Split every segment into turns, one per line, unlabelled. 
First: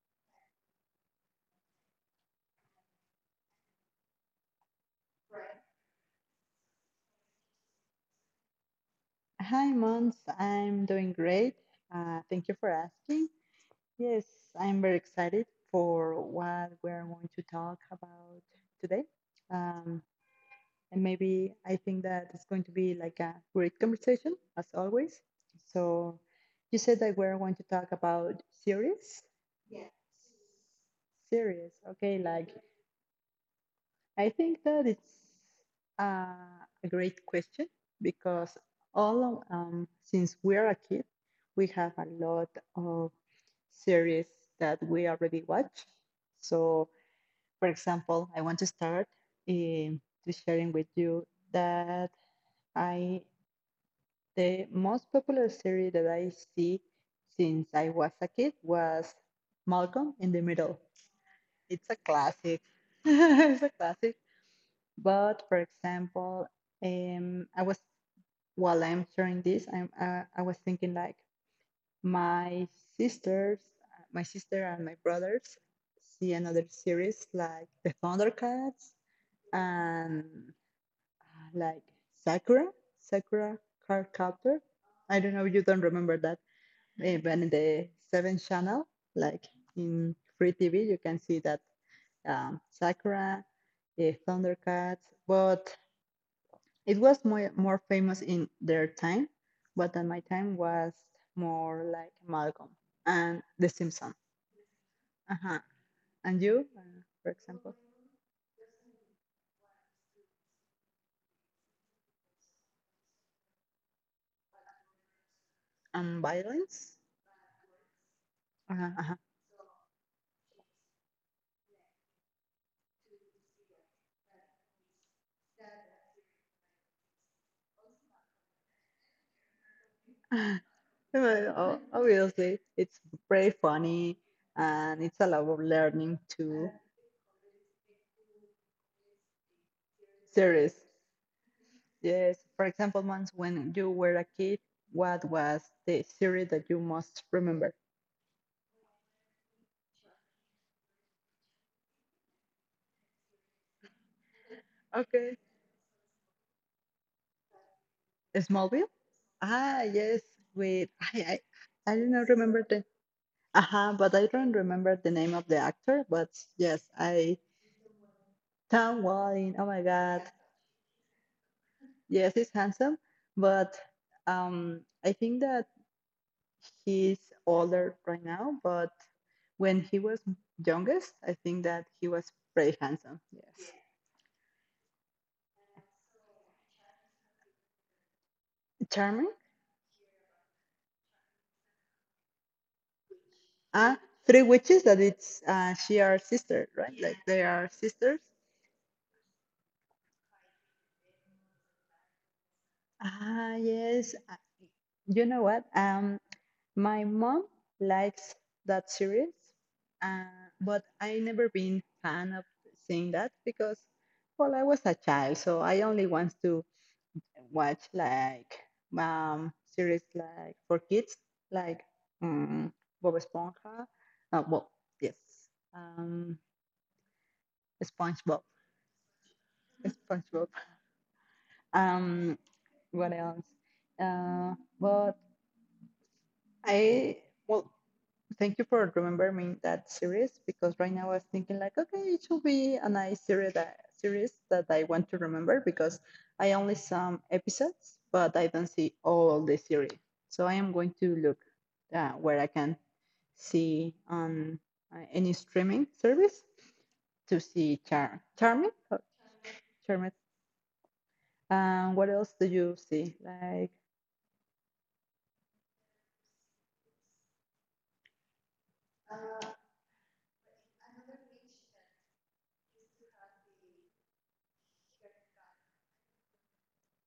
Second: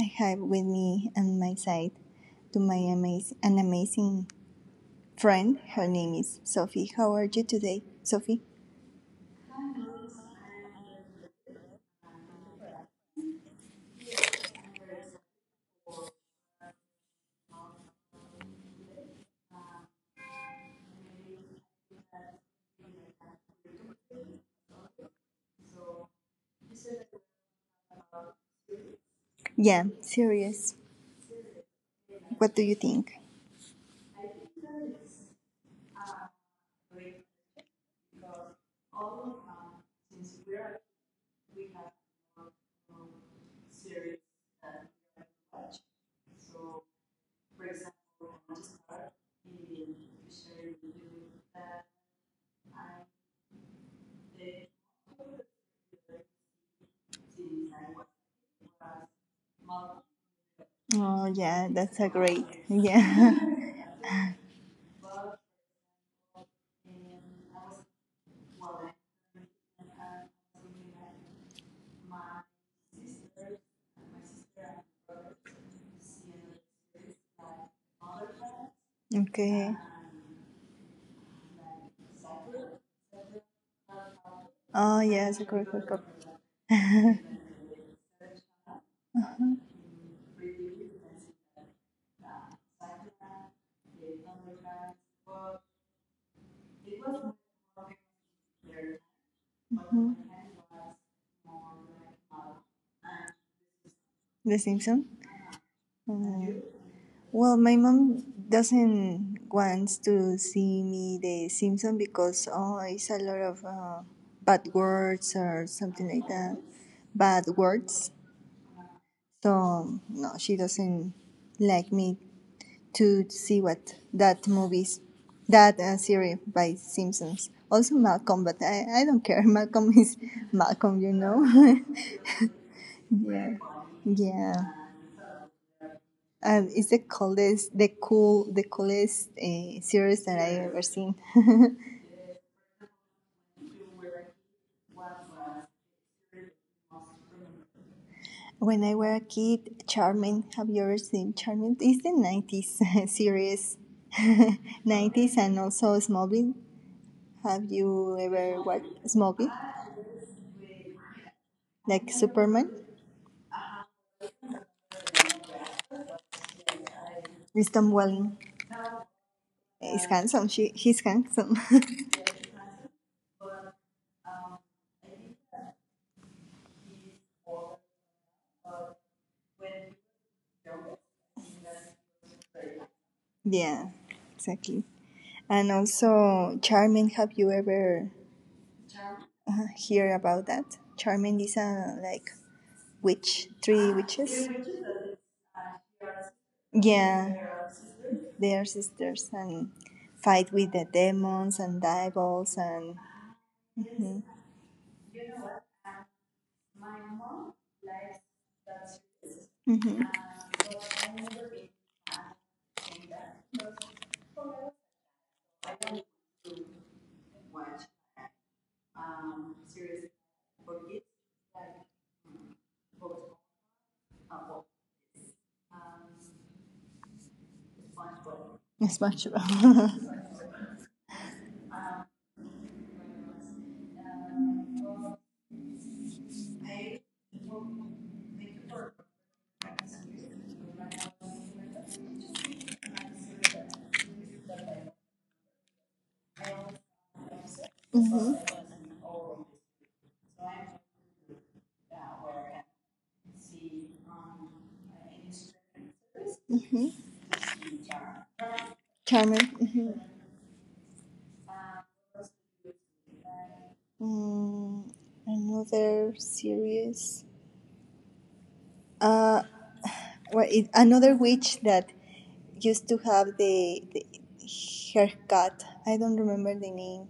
I have with me on my side to my amazing an amazing friend. Her name is Sophie. How are you today, Sophie?
Hi, Mons. I'm doing great. Thank you for asking. Yes, I'm very excited for what we're going to talk about today. Um, and maybe I think that it's going to be like a great conversation, as always. So, you said that we're going to talk about series?
Yeah, serious.
Series, okay, like
What do you think?
I think that it's a great question because since we are a kid, we have a lot of series that we already watch. So, for example, I want to start to sharing with you that I the most popular series that I see since I was a kid was Malcolm in the Middle.
Oh yeah,
It's a
that's a great.
classic.
Yeah.
It's a classic but for example, I was while I'm sharing this, I was thinking like my sisters, my sister and my brothers see another series like the Thundercats
Okay.
and like Sakura, Sakura Card Captor.
Oh
I
yeah,
don't
it's
know,
a
you
great.
don't remember that, but in the seventh channel, like in free TV, you can see that Sakura, Thundercats, but it was more famous in their time, but at my time was more like Malcolm and The Simpsons.
The Simpson.
Uh-huh. And for
Well,
example,
my mom doesn't want to see me The Simpsons because oh, it's a lot of bad words or something like that.
violence.
Bad words.
Uh-huh, uh-huh.
So no, she doesn't like me to see what that movies, that series by Simpsons. Also Malcolm, but I don't care. Malcolm is Malcolm.
Well, obviously, it's very
Yeah,
funny
yeah.
and it's a lot of learning
Um,
too.
it's the coolest series that I
Series,
ever seen.
yes. For example, once when you were a kid, what was the series that you most remember?
When I were a kid, Charming. Have you ever seen Charming? It's the '90s series,
Okay.
'90s, and also Smallville. Have you ever
Smallville?
watched Smallville?
Ah, yes, with I I, I do
Like
not remember
Superman.
the but I don't remember the name of the actor, but yes, I
It's Tom Welling.
Tom Welling. Oh my
He's
God.
handsome. He's handsome.
Yes, he's handsome, but I think that he's older right now, but when he was youngest, I think that he was pretty handsome. Yes.
Yeah, exactly. And also Charming. Have you ever
Charming.
hear about that? Charming is a like witch, three
Ah, Three
witches.
Witches that it's she are sister, right? Like they are
Yeah,
sisters.
they are sisters and fight with the demons and devils and.
Ah, yes.
Mm-hmm.
I- You know what? My mom likes that series,
Mm-hmm.
uh, but I never been fan of seeing that because, well, I was a child, so I only want to watch like series like for kids, like um, Bob Esponja. Well, yes, um, SpongeBob,
SpongeBob.
SpongeBob. Um, what else? Uh, but I well, thank you for remembering that series because right now I was thinking like, okay, it should be a nice series series that I want to remember because I only some episodes,
Hmm.
but I don't see all the series. So I am going to look where I can see on any streaming service
Hmm.
to see Charming. Or
Charmer. Hmm.
Charming. What else do you see? Like
Mm, Another series. Uh, well, another witch that used to have the haircut. I don't remember the name.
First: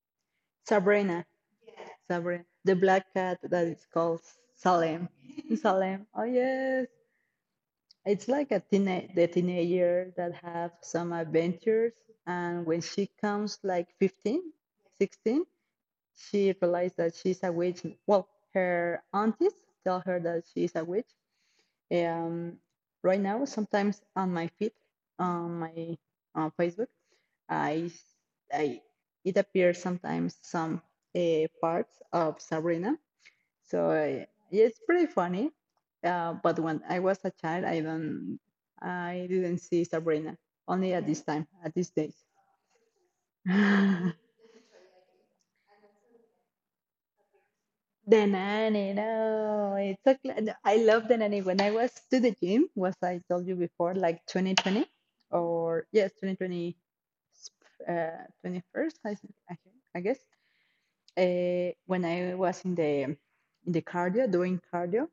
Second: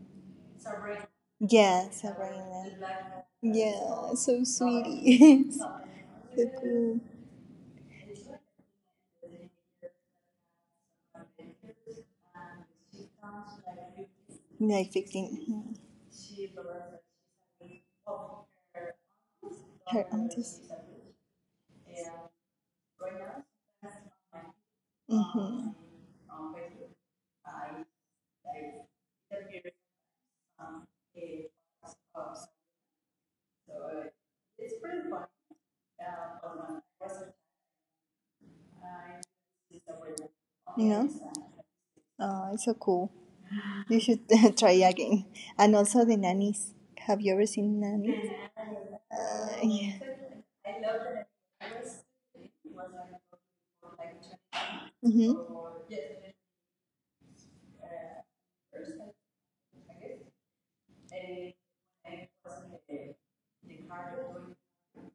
Sabrina.
Yeah,
Sabrina. The black
Sabrina.
cat that is
Yeah,
called
so
Salem.
sweetie. So
Salem. Oh yes.
cool.
It's like a teenage the teenager that have some adventures and when she comes like 15,
Like fixing.
16,
Mm-hmm.
she realized that she's a witch. Well, her aunties tell
Her
her that
aunties.
she's a witch. Um right now sometimes on my feed on
Hmm.
my on Facebook I, I it appears sometimes some parts of Sabrina. So yeah, it's pretty funny. But when I was a child, I didn't see Sabrina.
You
Only
know,
at this time, at this days.
oh, it's so cool. You should try again. And also the nannies. Have you ever seen
The
nannies?
nanny, no,
Yeah.
it's so cla- I love the nanny. When I was to the gym, was I told you before, like 2020
Hmm.
or yes, 2020, uh, 21st, I guess. When I was in the cardio doing cardio,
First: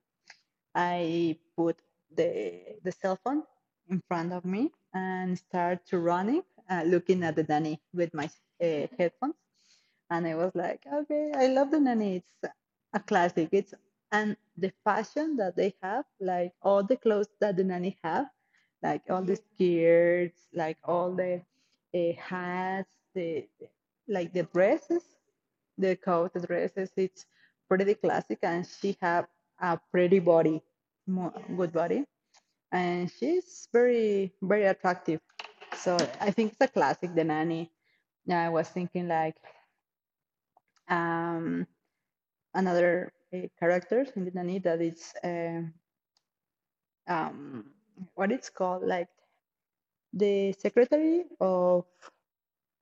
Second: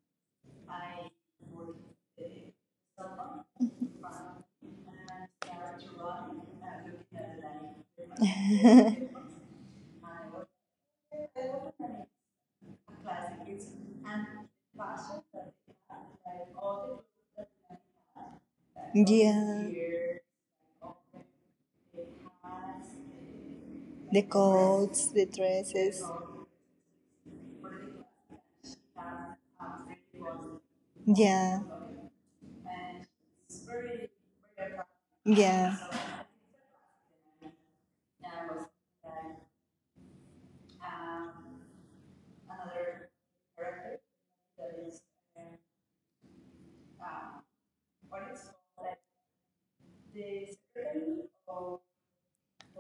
I put the cell phone in front of me and start to running, looking at the nanny with my headphones, and I was like, okay, I love the nanny. It's a classic. It's and the fashion that they have, like all the clothes that the nanny have, like all the Mhm,
Yeah.
skirts, like all the hats, the
The
like the dresses,
coats, the
the
dresses.
coat dresses it's pretty classic and she have a pretty body
Yeah.
good body and she's very attractive
Yeah.
so I think it's a classic, the nanny. Yeah, I was thinking like um another character in the nanny that it's um what it's called like the secretary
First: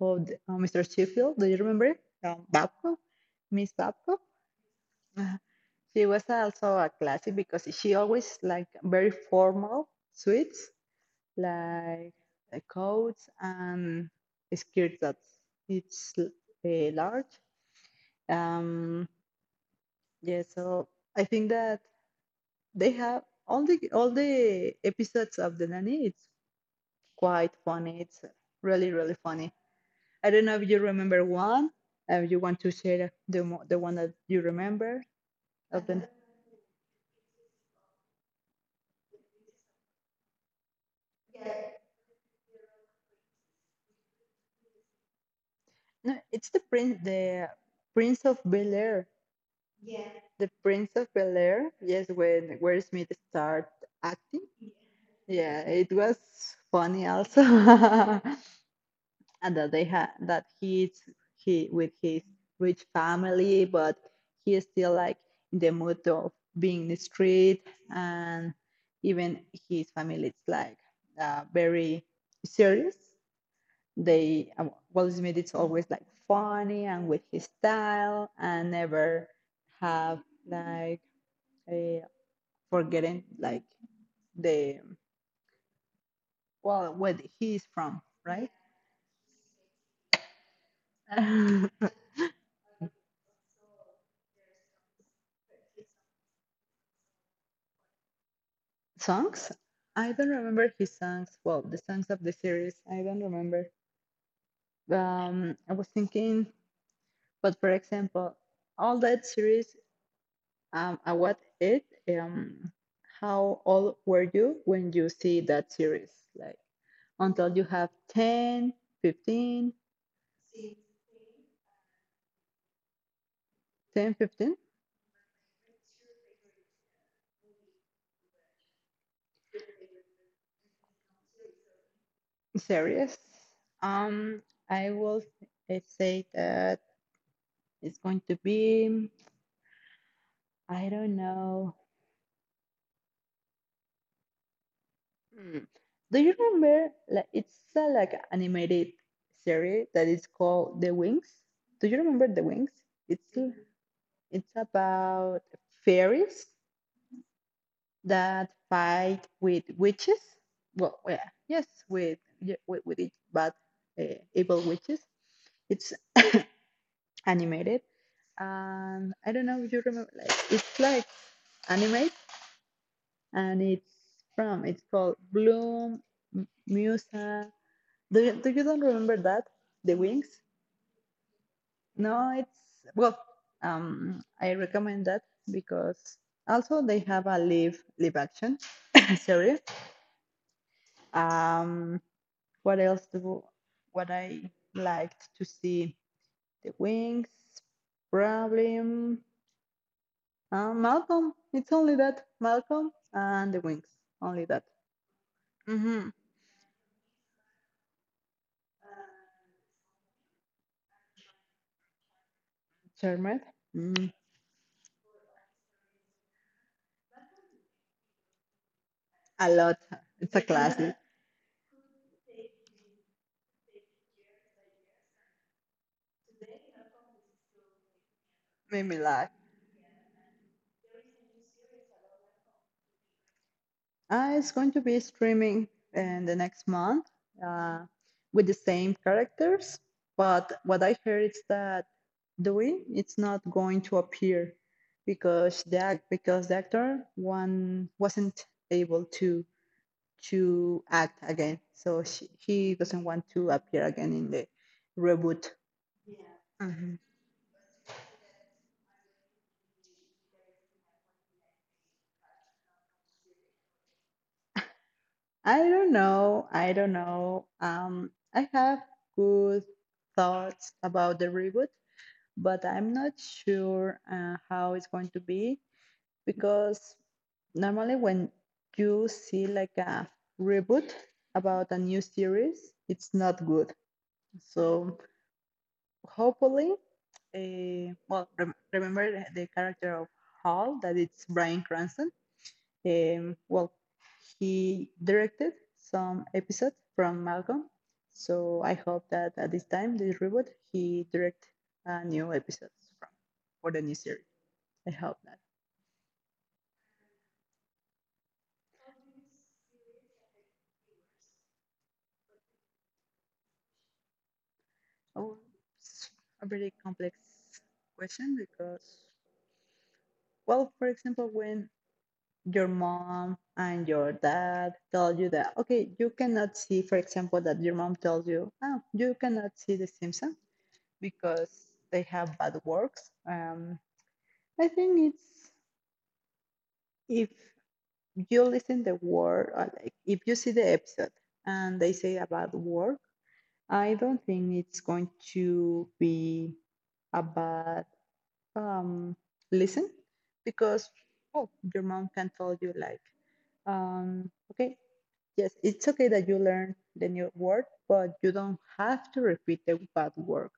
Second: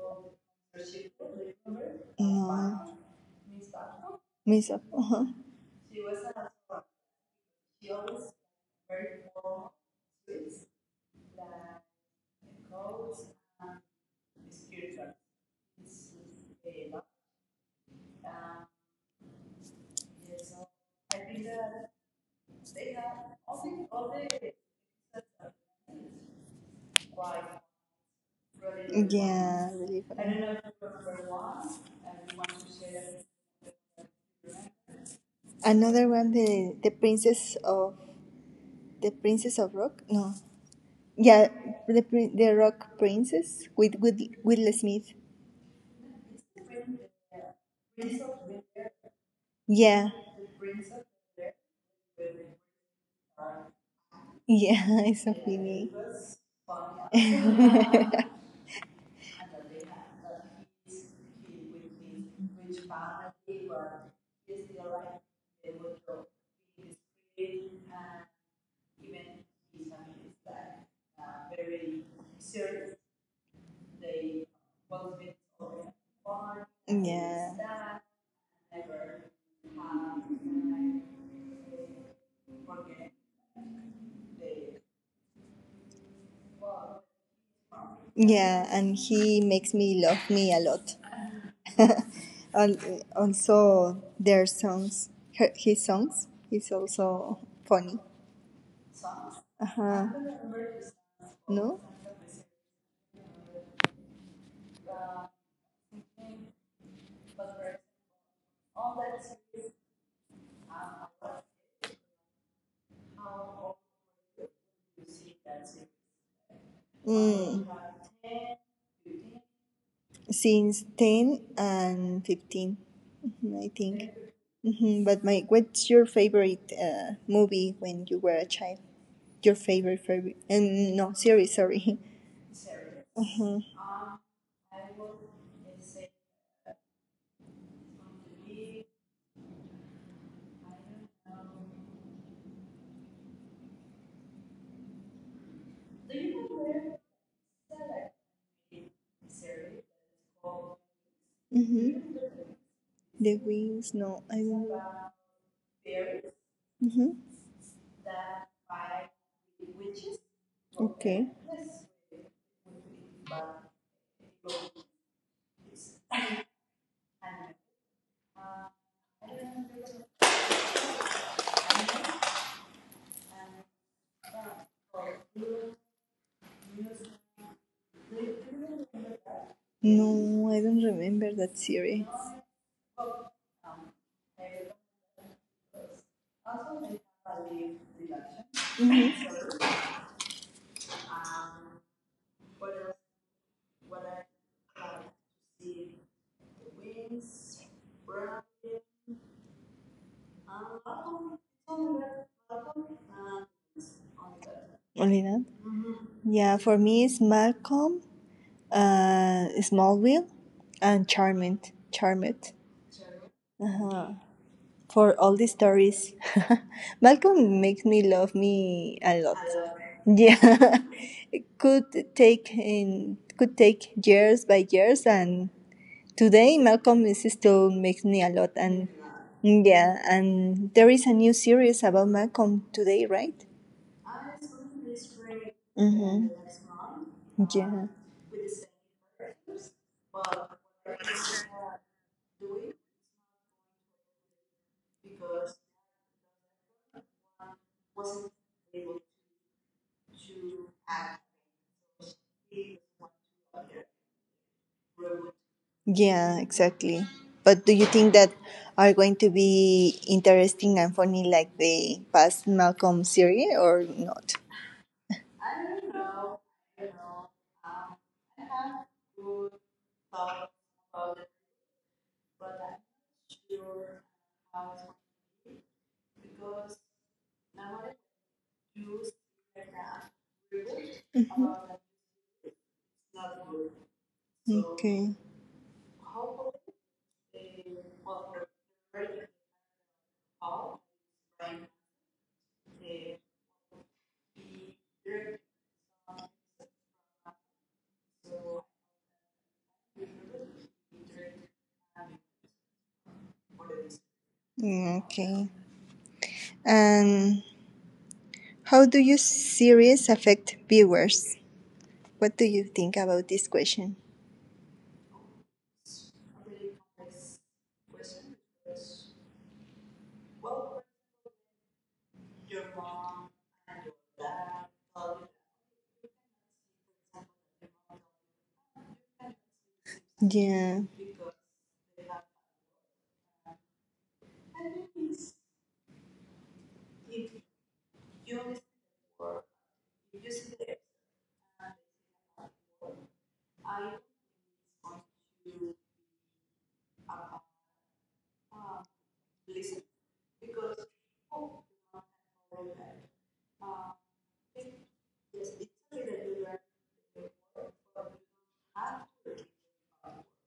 of the- Mr. Sheffield, do you remember
No.
Babcock, Miss Babcock.
Miss.
Uh, She was also a classic because she always like very formal suits, like coats and skirts that it's large. Um, yeah, so I think that they have all the episodes of the nanny. It's quite funny. It's really funny.
Yeah. Really
I don't know
funny.
if you remember one. You want to share the one that you remember of the
Another one, the princess of the princess of rock. No. Yeah, the Rock Princess with Will Smith.
No, it's the Prince of Bel Air.
Yeah,
The Prince of Bel Air. Yes, when Will Smith started acting.
yeah. It's a
Yeah, it
funny.
was funny also, and that they had that he with his rich family, but he is still like in the mood of being in the street, and even his family is like very serious. They Walt Smith is always like funny and with his
Yeah,
style and never have like a forgetting like the well where he's from, right?
yeah, and he makes me love me a lot. And also, their songs, his songs, is also funny.
Songs?
Uh
I don't
huh.
remember his songs. Well, the
No.
songs of the series, I don't remember. I was thinking, but for example, all that series um, at what age? How old were you when you see that series? Like until you
Mm.
have 10, 15,
Since 10 and 15, mhm, I think.
10, 15
Hmm. But my, what's your favorite movie when you were a child? Your favorite favorite? And no, series. Sorry.
series. Um, I will say that it's going to be, I don't know. Hmm. Do you remember? Like it's like an animated series that is called The Wings. Do you
Hmm.
remember The Wings?
The
It's
Wings. No, I
it's
don't.
about fairies
Hmm.
that fight with witches. Well,
Okay.
yes, with it, but evil witches. It's animated, and I don't know if you remember. Like it's like anime, and it's called Bloom Musa. Do you don't remember that the wings?
No, I don't remember that series.
No, it's well. I recommend that because also they have a live action series. Um, what else do what I liked to see? The Wings, probably Malcolm. It's only that Malcolm and the Wings, only that.
Only that.
Mm-hmm.
Yeah, for me it's Malcolm, Smallville, and Charmed. Charmed.
Mm,
Uh-huh. For all the stories. Malcolm makes me love me a lot.
a lot. It's a
Yeah,
classic.
it could take years by years, and today Malcolm is still makes me a lot.
Made
And
me laugh.
yeah, and there is a new series about Malcolm today, right?
It's going to be streaming in
Mm-hmm.
the next month uh,
Yeah.
with the same characters. But what I heard is that Dewey it's not going to appear because the actor one wasn't able to act again, so he doesn't want to appear again in the reboot.
Yeah,
Yeah. Mhm.
exactly. But do you think that are going to be interesting and funny like the past Malcolm series or not?
I don't know. I don't know. I have good thoughts about the reboot but I'm not sure how it's going to be because normally when you see like a reboot about a new series, it's not good. So
Okay.
hopefully, well, remember the- character of Hall that it's Bryan Cranston. Well, he directed some episodes from Malcolm, so I hope that at this time, this reboot, he direct a new episodes from for the new series. I
Mm,
hope not.
okay. Um, how do your series affect viewers? What do you think about this question?
Oh, it's a very complex question because, well, for example, when your mom and your dad tell you that, okay, you cannot see, for example, that your mom tells you, oh, you cannot see The Simpsons
Yeah.
because they have bad works. I think it's if you listen the word, or like if you see the episode and they say about work, I don't think it's going to be a bad um, listen because oh, your mom can tell you like, okay, yes, it's okay that you learn the new word, but you don't have to repeat the bad word,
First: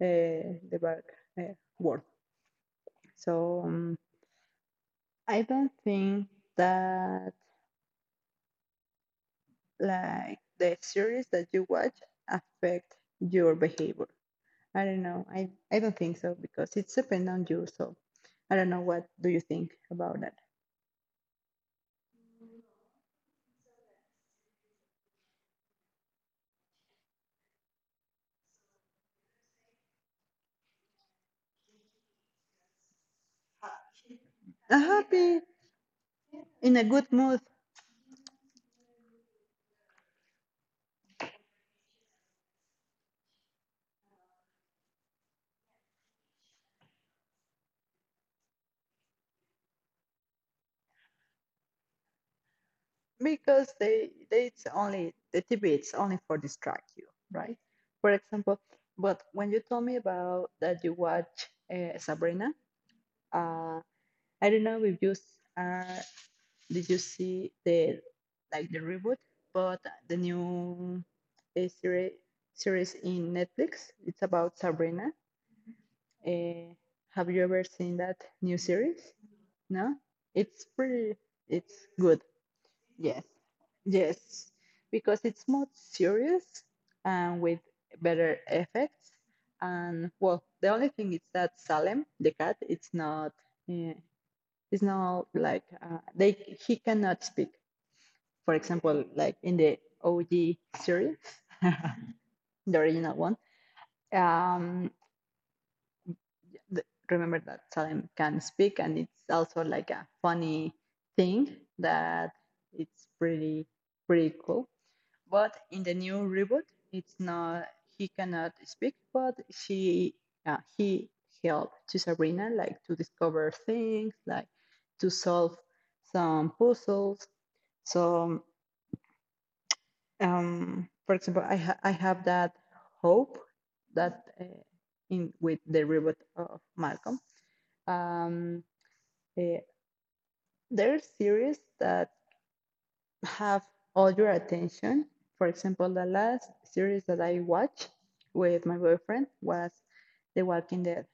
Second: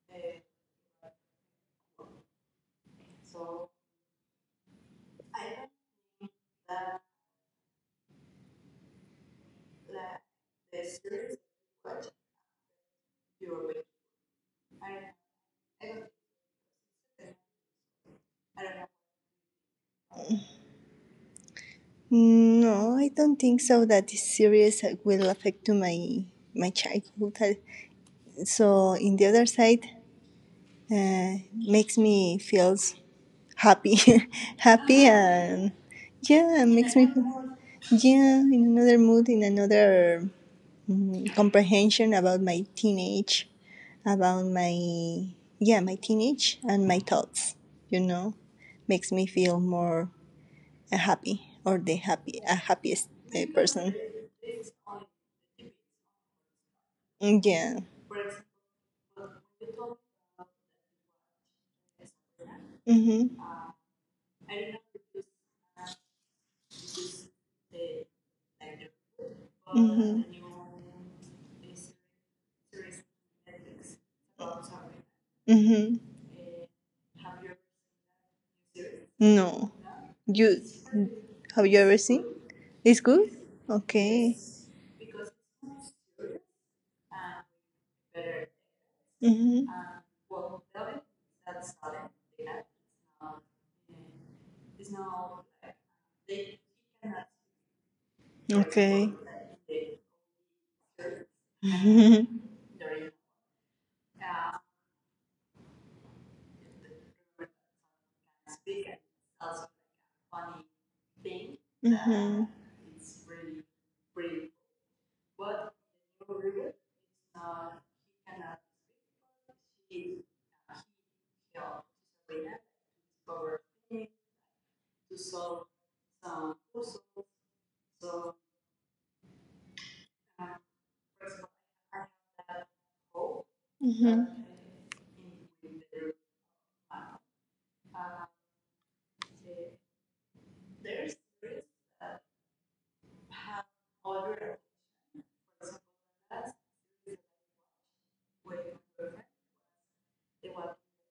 the bad uh, word. So I don't think that like the series that you watch affect your behavior. I don't know. I don't think so because it's depend on you. So I don't know what do you think about that.
No, I don't think so that this series will affect to my childhood. So in the other side, makes me feels happy,
I'm
happy
happy
and yeah,
in a
makes me
good mood
yeah in another mood, in another comprehension about my teenage, about my yeah my teenage and my thoughts. You know, makes me feel more happy or the happy a happiest
because
person.
they it's only the TV. It's only for distract you, right?
Yeah.
For example, but when you told me about that you watch Sabrina,
Mhm.
uh, I don't know if you s- did you see the like the reboot, but the
Mhm.
new uh, series series in Netflix. It's about Sabrina.
Mhm.
Uh, have you ever seen that new series?
No.
No?
You
It's pretty,
have
it's
you ever
good.
seen? It's
Yes.
good. Okay.
Yes. Because it's more serious and with better effects.
Mhm.
And well, the only thing is that Salem, the cat, uh, it's not like, he cannot speak. For example,
Okay.
like in the OG series, the
Mhm.
original one. Um, remember that Salem can speak, and it's also like a funny thing that
Mhm.
it's pretty cool. But in the new reboot, it's not he cannot speak, but she he helped to Sabrina like to discover things, like to solve some puzzles. So, for example, I have that hope
Mhm.
that in with the reboot of Malcolm um, eh, there are series that have all your attention. For example, the last series that I watched with my boyfriend was The Walking Dead.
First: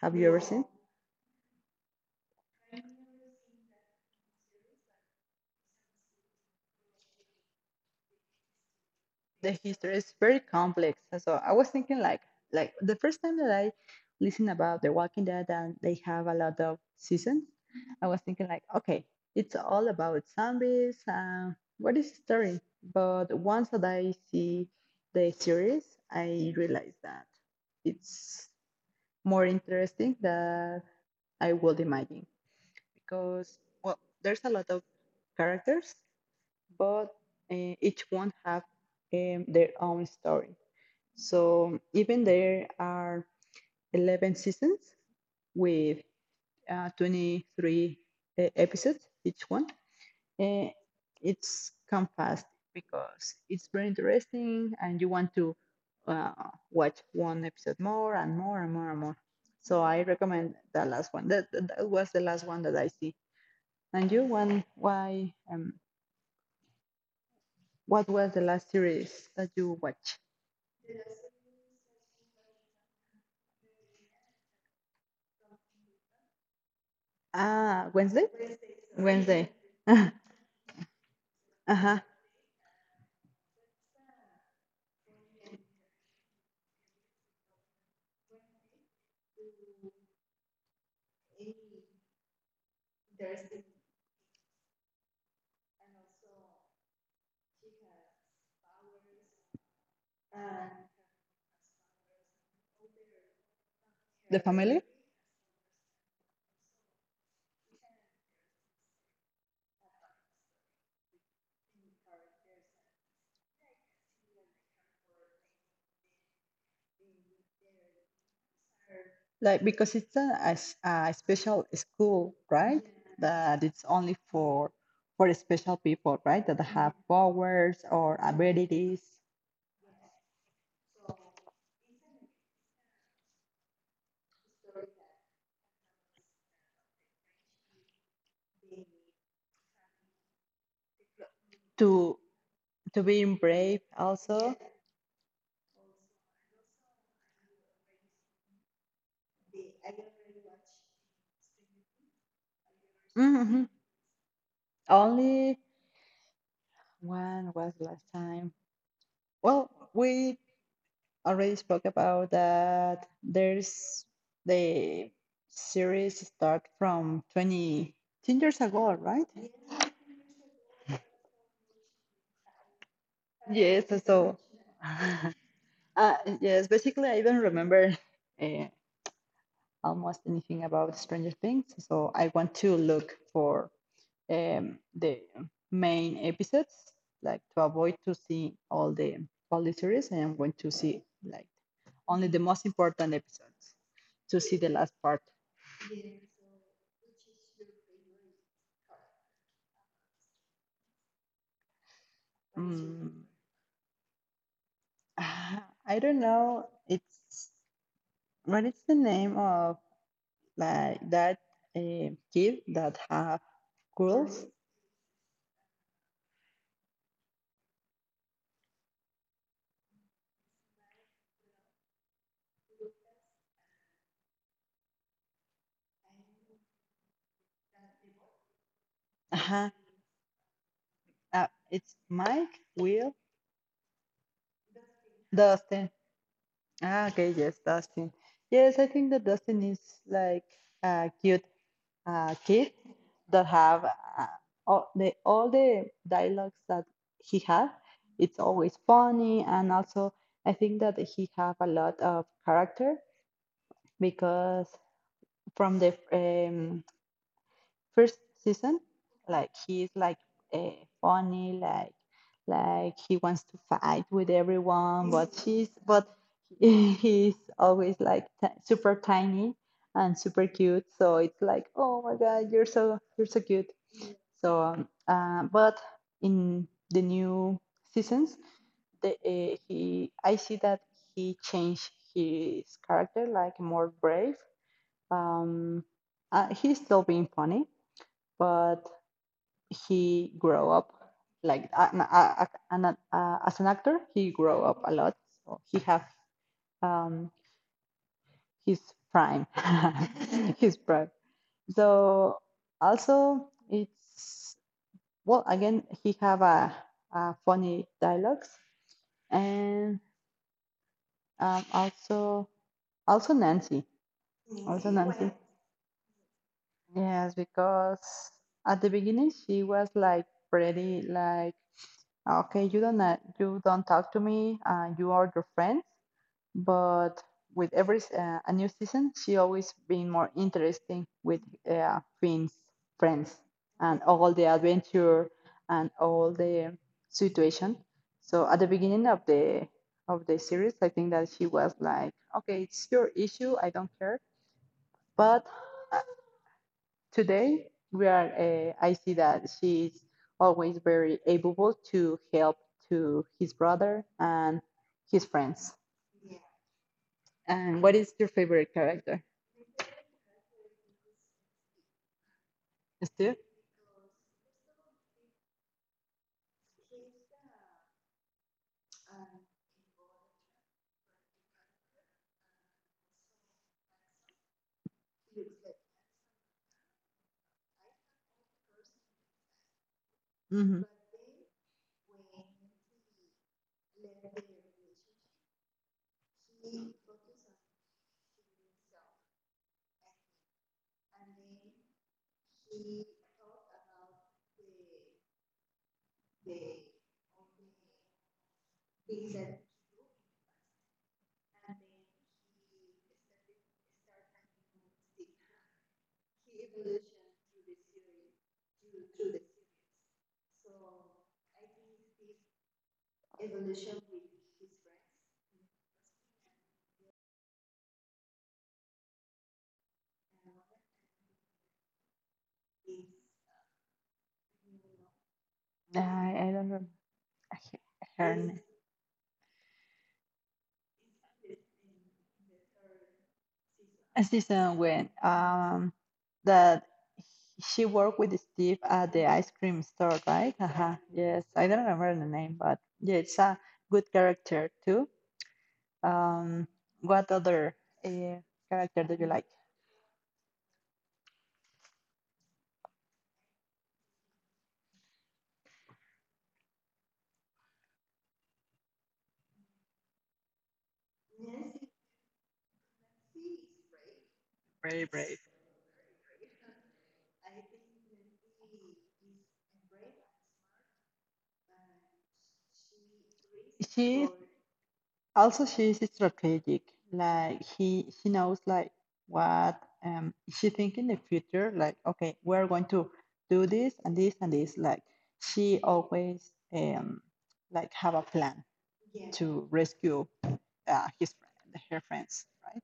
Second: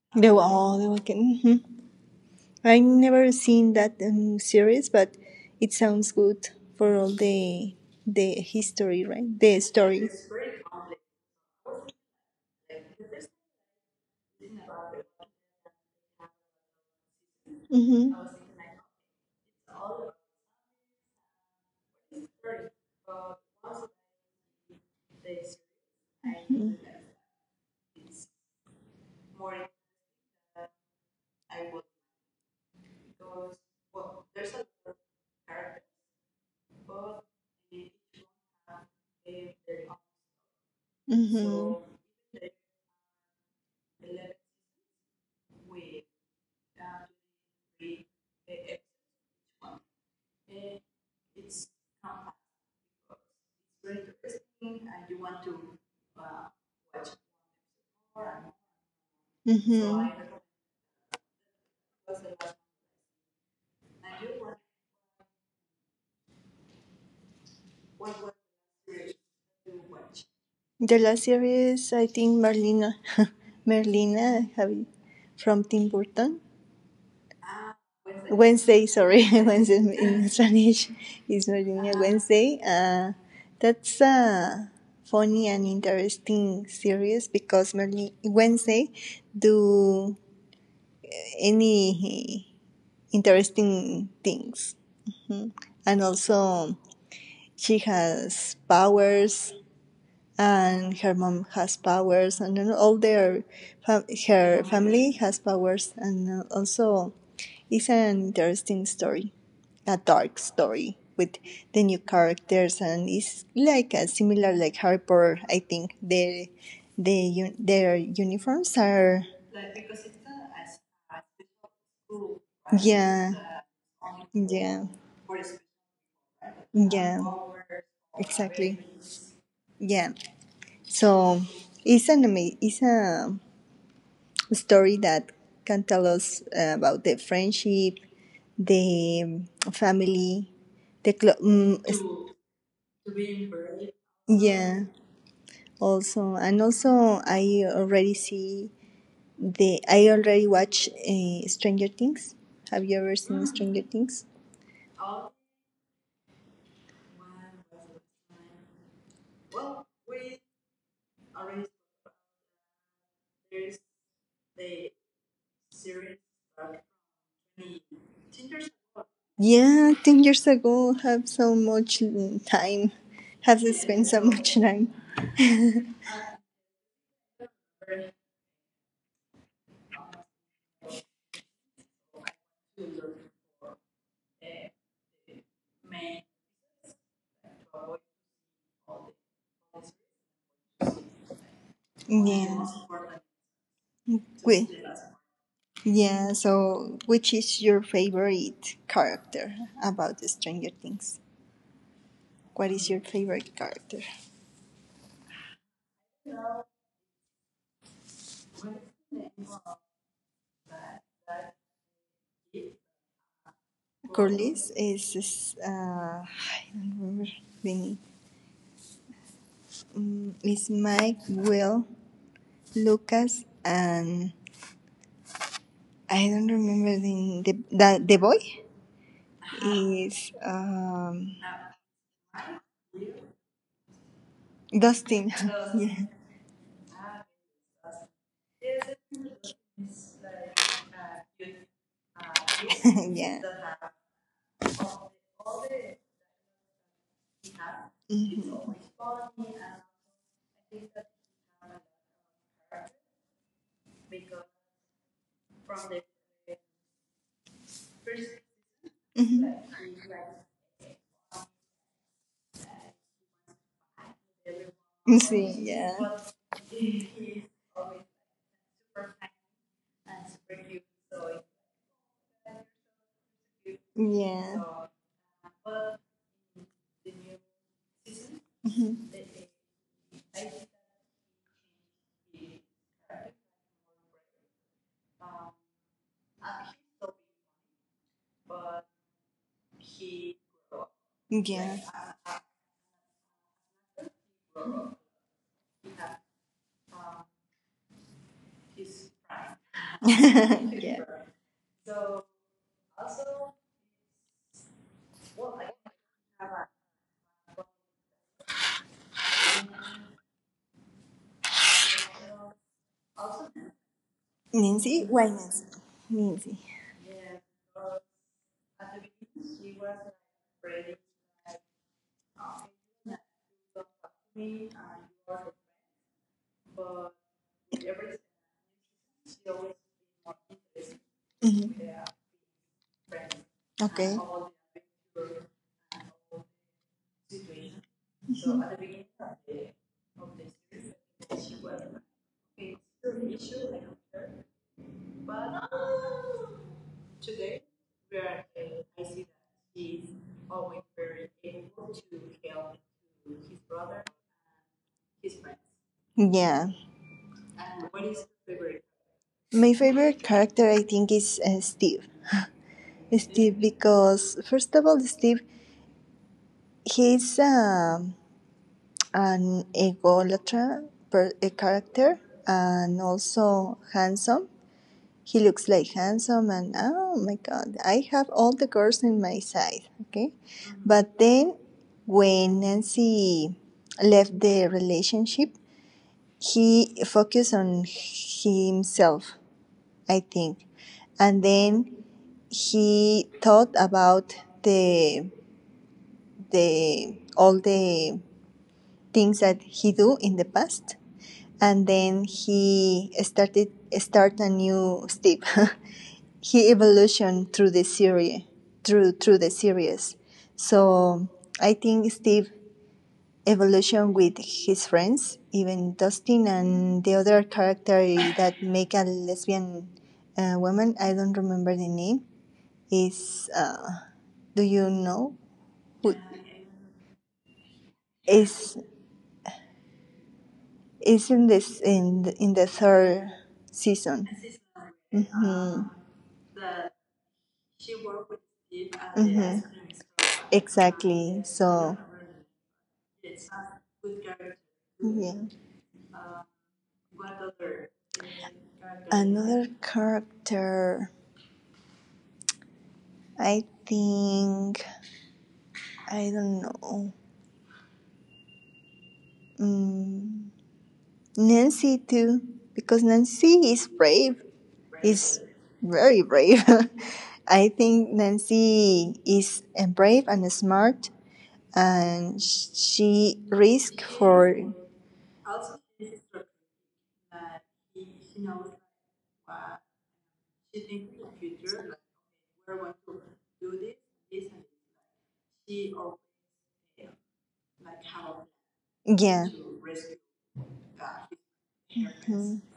Have you
They
ever
were
seen?
all they were. getting, I've never seen that series, but it sounds good for all the history, right?
The
The
history is
stories.
very complex. So I was thinking like the first time that I listened about The Walking Dead and they have a lot of seasons, I
Mhm.
was thinking like, okay, it's all about zombies. What is the story? But once that I see the series, I
Mhm.
realize that it's more interesting than I would imagine because, well, there's a lot of characters, but each one have their own story. So even there are 11 seasons with 23 episodes each one. Uh, it's come fast because it's very interesting and you want to uh, watch one episode more and more and more and more. So
Mhm.
I recommend the last one. That was the last one that I see. And you, one, why? What was the last series that you watched?
The last series, I think Merlina, Merlina, I have it from Tim Burton.
Ah, Wednesday.
Wednesday, sorry,
Wednesday.
Wednesday
uh
in Spanish is Merlina
huh.
Wednesday. That's a funny and interesting series because Merlin Wednesday do any interesting things. Hmm. And also, she has powers, and her mom has powers, and all their
The
her
family.
family has powers, and also it's an interesting story, a dark story with the new characters, and it's like a similar like Harry Potter. I think the their uniforms are.
Like, because it's a, a special school, right? That
Yeah,
it's only for
yeah,
special people, right? That have
yeah,
powers or
exactly,
abilities
yeah. So it's a story that can tell us about the friendship, the family, the
to being brave also.
yeah. Also, and also, I already watch Stranger Things. Have you ever seen
Hmm.
Stranger Things?
Only when was last time? Well, we already spoke about that. There's the series start from 20 10 years ago, right?
Yeah, 10 years ago, have so much time, have
Yes,
spent so
so
much time.
Uh, yes, basically, I don't remember uh, almost anything about Stranger Things, so I want to look for the main episodes, like to avoid to see all the series, and I'm going to see like only the most
Yeah.
important episodes to see the
Wait.
last part.
Yeah, so which is your favorite character about the Stranger Things? What is your
Mm,
favorite character?
ah, I don't know. It's what is the name of like that kid that have curls?
Curly's is. I don't remember the name. It's Mike, Will, Lucas, and I don't remember the boy is
It's Mike, Will,
Dustin.
Dustin.
Yeah,
Ah, okay, yes, Dustin. Yes, I think that Dustin is like a cute kid
yeah.
that have all the dialogues that he had. It's always
Mhm.
funny, and also I think that he have a lot of character because from the first season, like
Mhm.
he's like uh, funny like he wants to fight with everyone, but she's
Sí,
but
yeah,
he's always like super tiny and super cute, so it's like, oh my god, you're so cute. So
yeah.
but in the new seasons,
Mhm.
he I see that he changed his character like more brave, um he's still being funny, but he grow up like
Yeah,
as an actor he grow up a lot, so he have um, his prime. His prime.
yeah.
So also it's, well, again, he have a funny dialogues and also nancy. also
Nancy?
nancy
Why Nancy? Nancy.
yes, because at the beginning she was like pretty like, ah, okay, you don't talk to me. You are your friends, but with every a new season, she always been more interesting with
Mhm.
Finn's friends and
Okay.
all the adventure and all the situation. So at the
Mhm.
beginning of the series, I think that she was like, okay, it's your issue. I don't care, but. uh, Today we are I see that she's always very able to help to his brother and his friends.
Yeah.
And what is your favorite character?
My favorite character, I think, is Steve.
Steve.
Steve, because first of all, Steve, he's an egolatra a character and also handsome. He looks like handsome, and oh my god, I have all the girls in my side, okay?
Hmm.
But then when Nancy left the relationship, he focused on himself, I think, and then he thought about the the all the things that he do in the past, and then he started start a new step. He evolution through the series, through the series. So I think Steve evolution with his friends, even Dustin and the other character that make a lesbian woman. I don't remember the name. Is do you know who
I don't know her n-
is is in this in the third
a
season?
season when
Mhm.
that she worked with Steve at the ice
Mhm.
cream store, right? Uh-huh, yes,
Exactly.
I don't
So,
remember the name, but yeah, it's a good character too.
yeah,
Um, what other uh, character do you like?
another character. I think I don't know. Mm, Nancy too, because Nancy is brave,
Very brave.
is very brave. I think Nancy is brave and smart, and she risk
She
for.
Also, she's strategic. Like he she knows like what she think in the future. Like, okay, we're going to do this and this and this. Like she always like have a plan
Yeah.
to rescue her friends,
Mhm.
right?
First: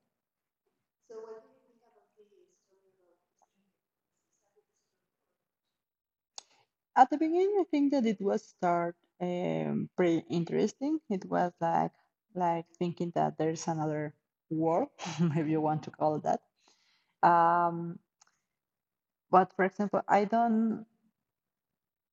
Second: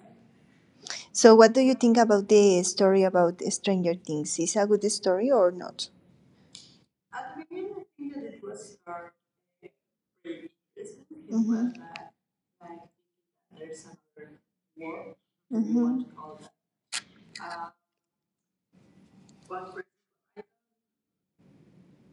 So, what do you think about the story about Stranger Things? Is a good story or not?
At the beginning, I think that it was start pretty interesting. It was
Hmm.
like thinking that there's another world, if you want to
Hmm.
call it that. Um, but for example, I don't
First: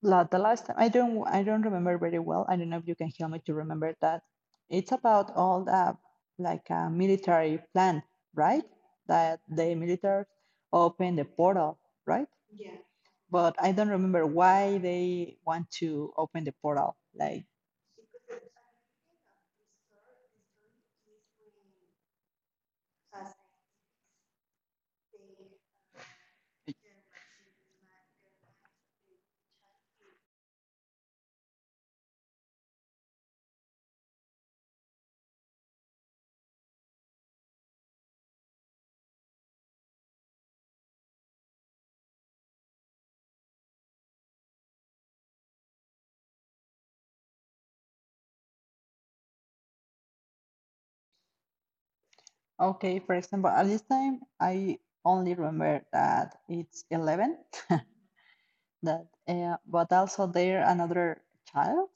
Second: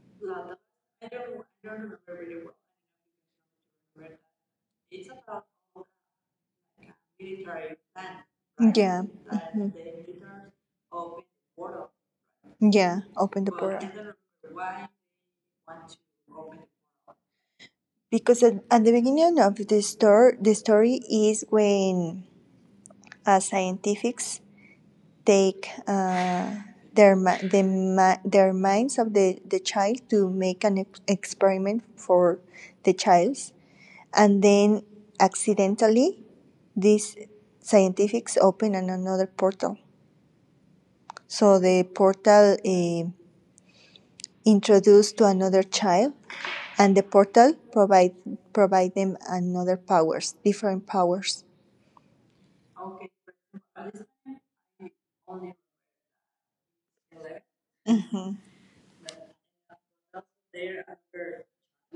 la the last time I don't remember very well. I don't know if you can help me to remember that. It's about all the a military plan, right?
Yeah.
That
Hmm.
the military open the portal, right?
Yeah. Open the
But I don't
portal.
remember why they want to open the portal. Like,
Because at the beginning of the story, is when scientists take their minds of the child to make an experiment for the child, and then accidentally, these scientists open another portal. So the portal introduced to another child, and the portal provide them another powers, different powers.
okay, for example, at this time, I only remember that it's 11, that, but also there another child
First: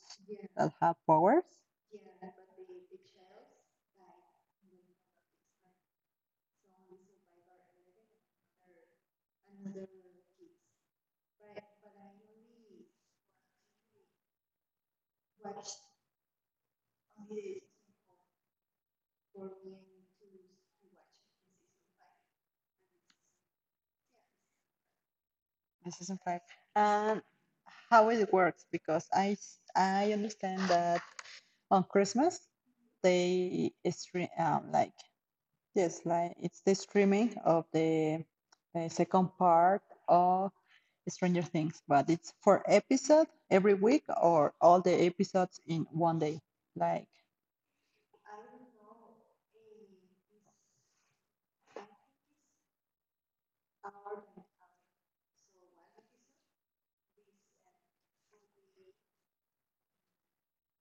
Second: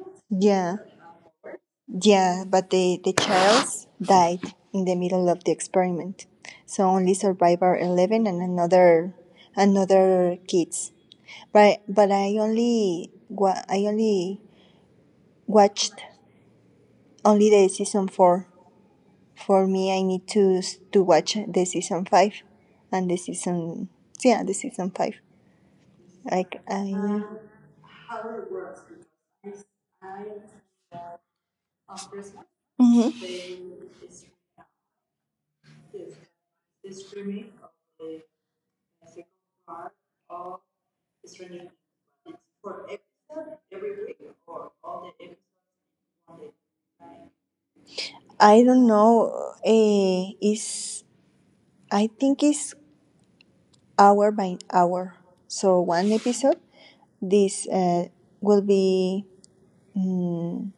that
Yeah,
have powers
yeah, but the child died in the middle of the experiment. So only survived are 11 and another kids. But I only watched only the season 4. For me I need to watch the season 5 and the season, yeah, the season 5.
in season five.
Like I.
And how it works, because I understand that on Christmas,
Mhm.
they stream, like, yes, like it's the streaming of the second part of Stranger Things, but it's for episode every week or all the episodes in one day. Like.
I don't know. Is I think it's hour by hour. So one episode, this will be mm,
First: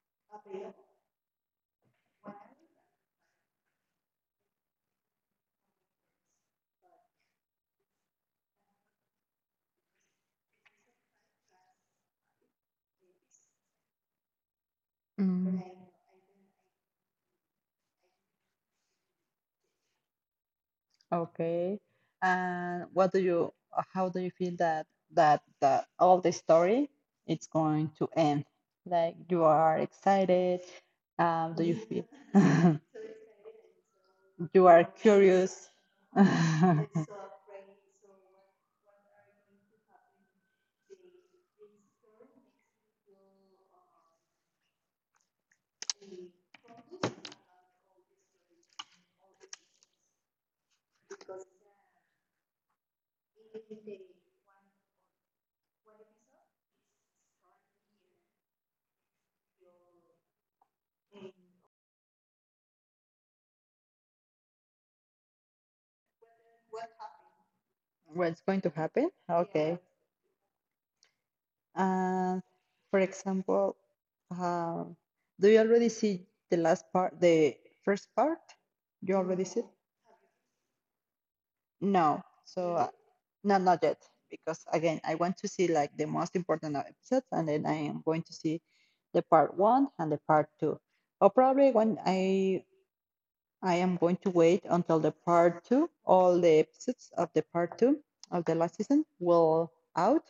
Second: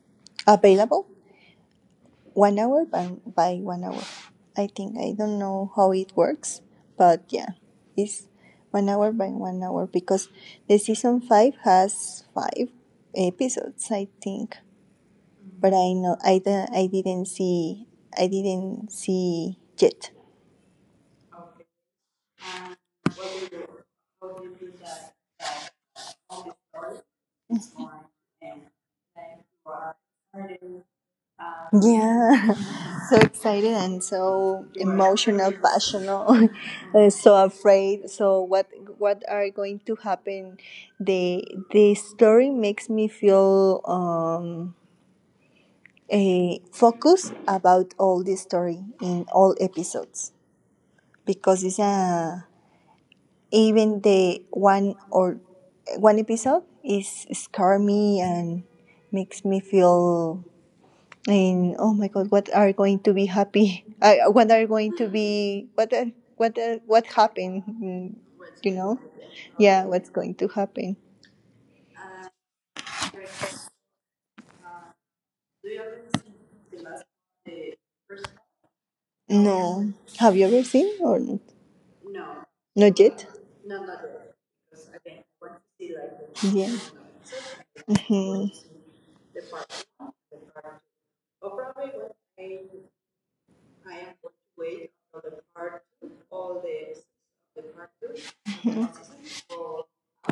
available one hour by one hour. I think I don't know how it works, but yeah, it's one hour by one hour because the season 5 has 5 episodes, I think.
Mm.
But I know I didn't see yet.
Okay, and what do you? How do you feel that that all the story it's going to end? Like you are excited. Do you feel
Yeah, so excited and so
you are
emotional,
curious?
passionate, and so afraid. So what are going to happen? The story makes me feel a focus about all the story in all episodes because it's a even the one episode is scare me and makes me feel. And oh my God, what are going to be happy? What are going to be what happened?
What's going to
You know,
happen? Okay.
yeah, what's going to happen?
Uh, for example, uh, do you already see the last part, the first part? You already see it?
No, have you ever seen or not?
No. No. So
Not yet.
no, not yet. Because again, I want to see like the most
Yeah.
important episodes, and then I am going to
Hmm.
see the part one and the part two. Or probably when I am going to wait until the part two, all the episodes of the part two of the last season will out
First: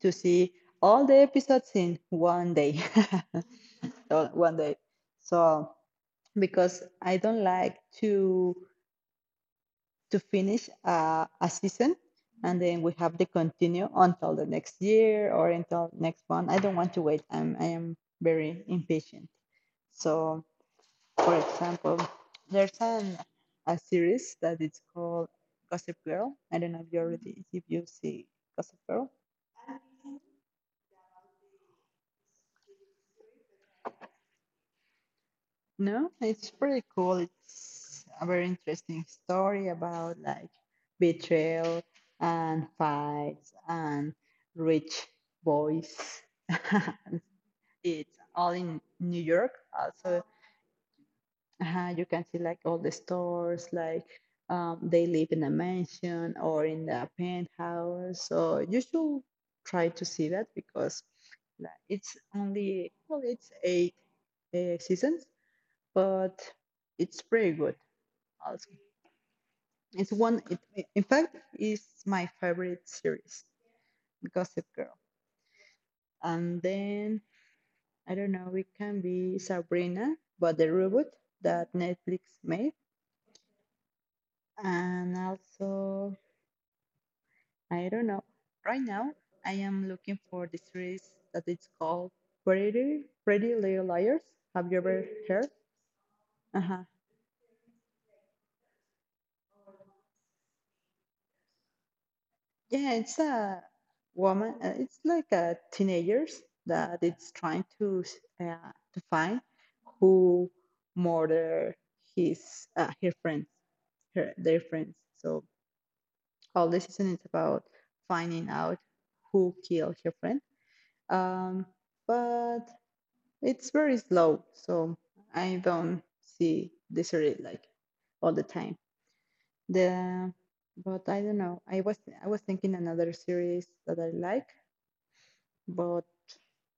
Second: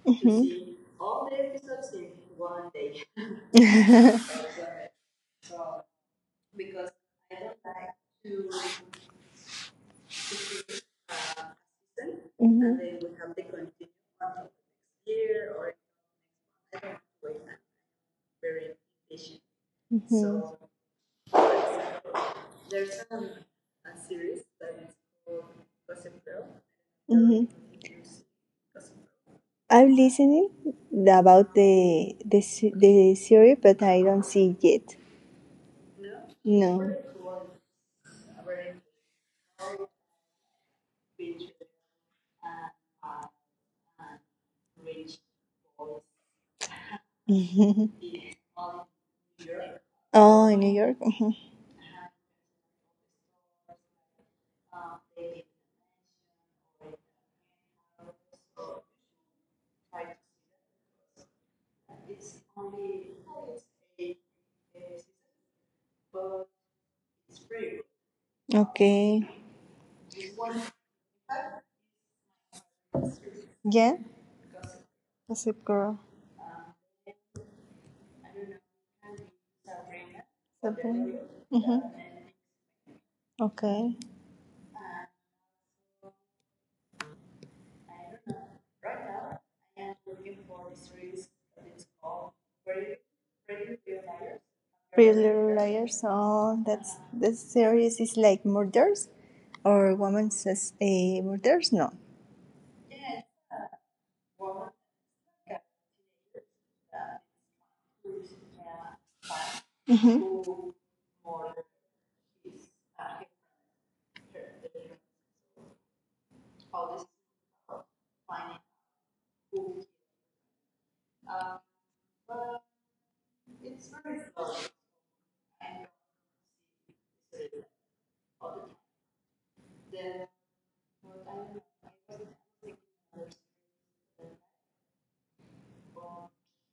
to
Hmm.
see all the episodes in one day. So, one day. So because I don't like to finish a season and then we have to continue until the next year or until next one. I don't want to wait. I am very impatient.
Hmm.
So for example, there's an a series that it's called Gossip Girl. I don't know if you already if you see Gossip Girl.
I'm listening about the series, but I don't see it yet.
No, it's pretty
No.
cool. It's a very interesting story about like betrayal and fights and rich boys. It's all in New York. Also,
Oh, in New York? Mhm.
you can see like all the stores, like they live in a mansion or in the penthouse. So you should try to see that because, like, it's only, well, it's eight seasons, but it's pretty good also.
Okay.
It's one, in fact, it's my favorite series,
Yeah?
Gossip Girl.
Gossip Girl.
And then, I don't know, it can be Sabrina, but the robot
Something?
that
Mm-hmm.
Netflix made.
Okay.
And also, I don't know, right now I am looking for the series that it's called Pretty, Pretty Little Liars. Have you ever
Pretty
heard?
Little Liars. Oh,
Uh-huh.
this series is like murders or woman says a murders? No.
Yeah, it's a woman. It's like a teenagers that it's trying to to find
Mm-hmm.
who murdered his her friends, her their friends. So all the season is about finding out who killed her friend. Um, but it's very slow, so I don't see the series like all the time. The But I don't know. I was thinking another series that I like, but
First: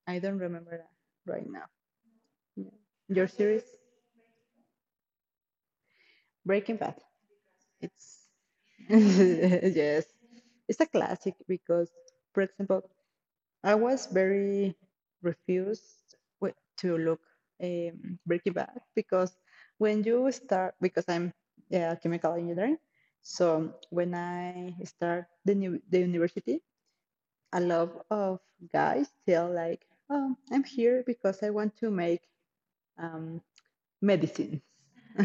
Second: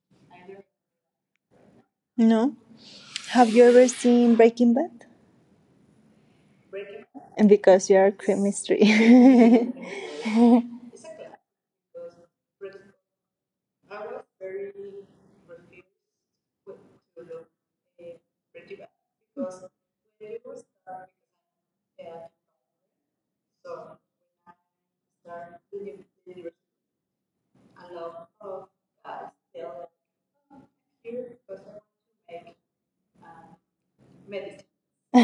I don't remember that right now.
No.
Yeah. Your
Have you
series,
ever seen Breaking Bad?
Breaking Bad.
And because you are
It's
crime mystery.
yes, it's a classic because, for example, I was very refused to look Breaking Bad, because when you start, because I'm yeah, chemical engineering, so when I start the university, a lot of guys tell like, oh, I'm here because I want to make um, medicines,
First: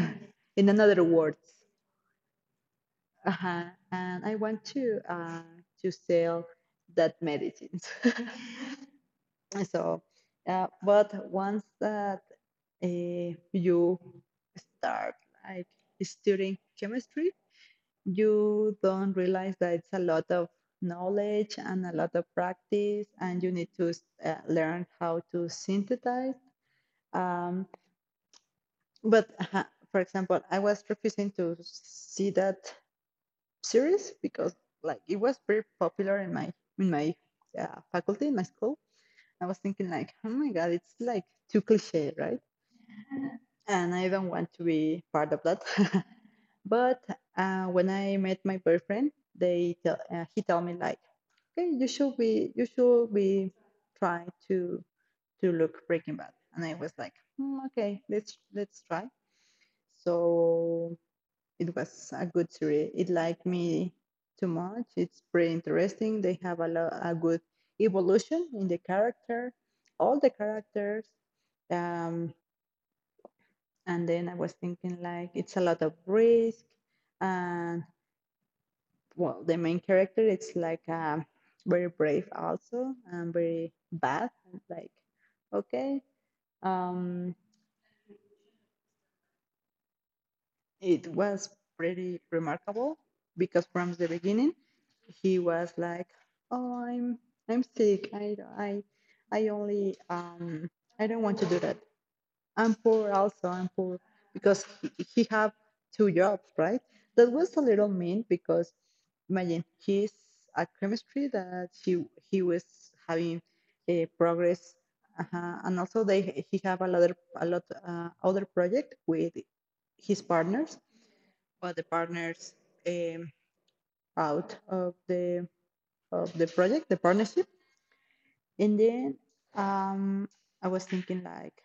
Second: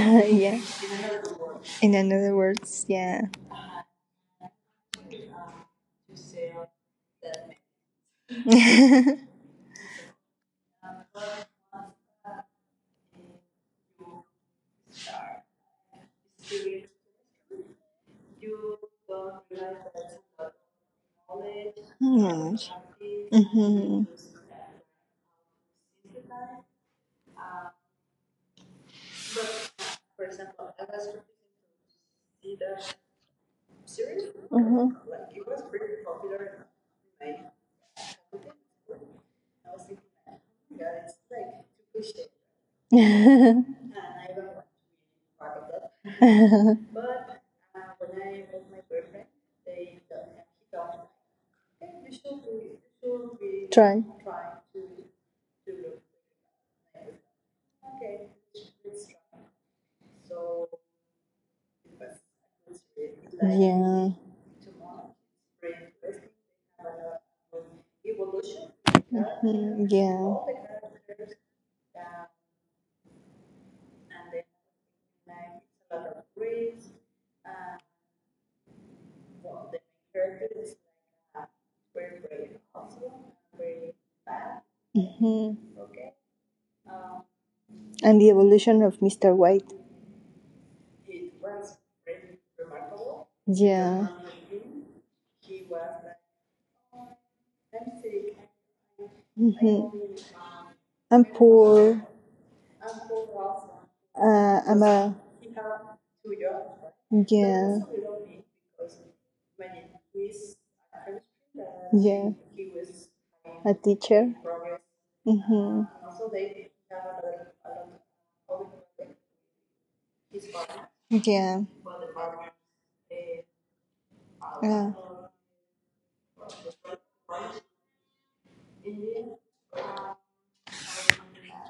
in another words.
In another words, yeah.
Uh-huh. And I want to sell that medicines. So, but once that you start like studying chemistry, you don't realize that it's a lot of knowledge and a lot of
Mm-hmm.
practice, and you need to learn how to synthesize um, but for example, I was refusing to see that series because
Hmm.
like it was very popular in my in my faculty in my school. I was thinking like, oh my god, it's like too cliche, right? And I don't want to be part of that. But when I met my boyfriend, they tell he tell me like, okay, you should be
Try.
trying to look Breaking Bad, and I was like, "Mm, okay, let's try." So it was a good series. It liked me
Yeah.
too much. It's pretty interesting. They have a good evolution in the character,
Mm,
all the
yeah.
characters. Um, and then I was thinking like it's a lot of risk, and well, the main character it's like very brave also and very bad. And like,
Mhm.
okay, um,
And the evolution of Mr. White.
it was pretty remarkable because from
Yeah.
the beginning he was like, oh, I'm sick, I am sick, I
Hmm.
only I
I'm
don't want to do that.
poor.
I'm poor, also, I'm poor, because
I'm a,
he have two jobs, right? That was a
yeah,
little mean, because imagine he's a chemistry that
yeah,
he was having
a
a
teacher.
progress,
Hmm.
and also they he have a lot of, a lot other project with his partners,
Yeah.
other partners, um, out
Uh,
of the project, the partnership. And then um, I was thinking like,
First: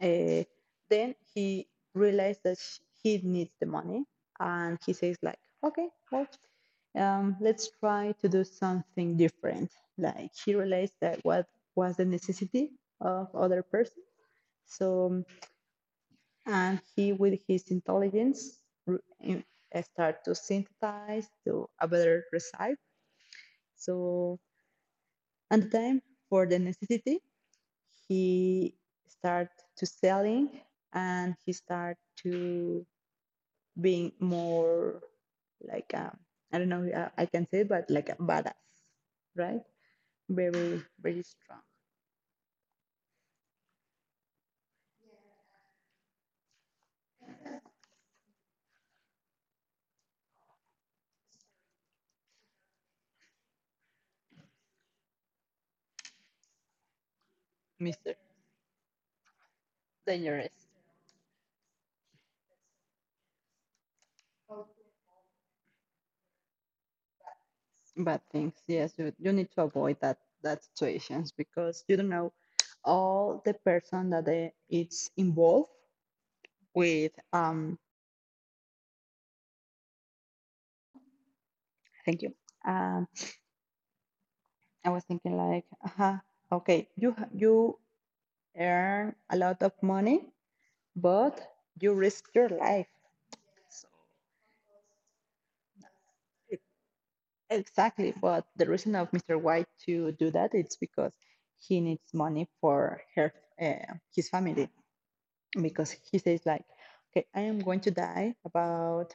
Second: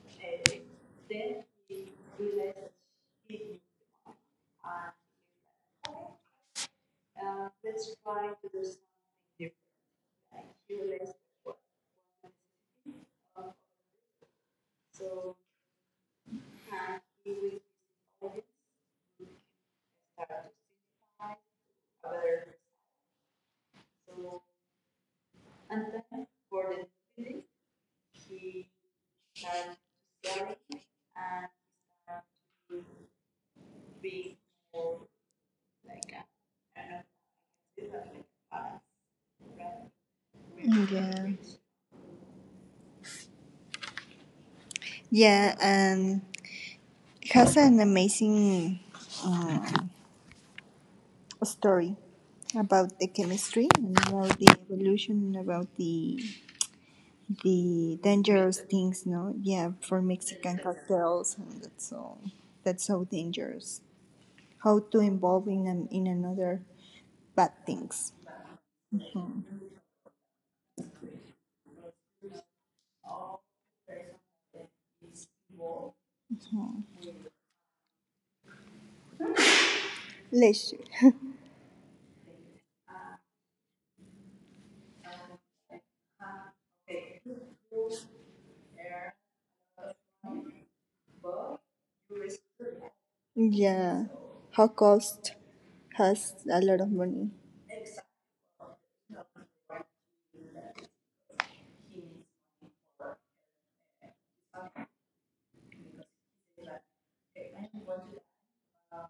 uh, then he realized that he needs the money, and he says like, okay, well, let's try to do something different. Like he realized that what was the necessity of other person. So and he with his intelligence start to synthesize to a better result. So, and time for the necessity, he start to selling and he start to being more like I don't know I can say but like a badass, right? Very
yeah.
strong,
Yeah. And it has an amazing um, story about the chemistry and about the evolution and about the
Mister
dangerous things. No, yeah, for Mexican
Dangerous.
cocktails, and that's so dangerous. How to involve in another bad things.
Bad things, yes. You
Mhm,
need to avoid that situations because you don't know all the person that they, it's involved
mhm.
with.
Leisure.
Thank you. Uh, I was thinking like, uh okay, you earn a lot of money, but you risk your life. So
Yeah, how cost has
it,
a lot of money.
exactly, but the reason of Mr. White to do that it's because he needs money for her his family because he says like, okay, I am going to die about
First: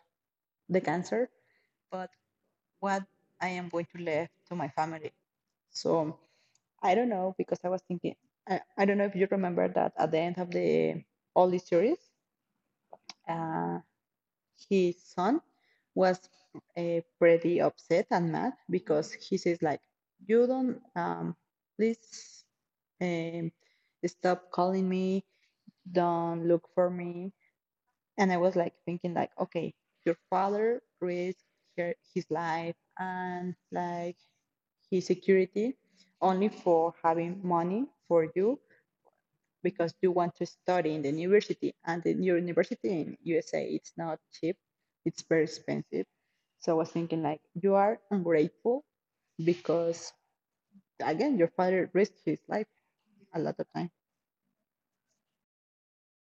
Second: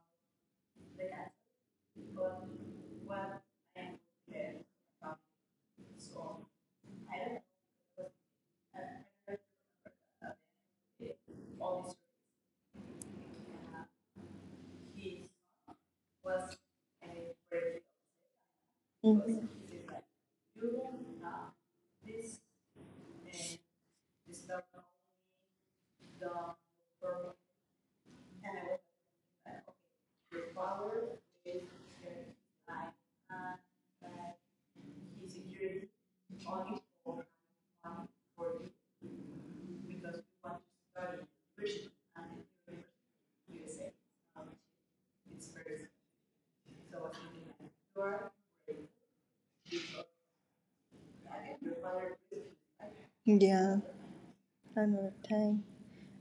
the cancer, but what I am going to leave to my family. So. I don't know because I was thinking. I don't know if you remember that at the end of the all the series, uh, his son was pretty upset and mad because he
Mhm.
says like, "You don't please um, stop calling me. Don't look for me." And I was like thinking like, "Okay, your father risked her, his life and like his security only for having money for you because you want to study in the university and the university in USA it's not cheap, it's very expensive, so I was thinking like you are ungrateful because again your father risked his life a lot of
Yeah,
time,
another time.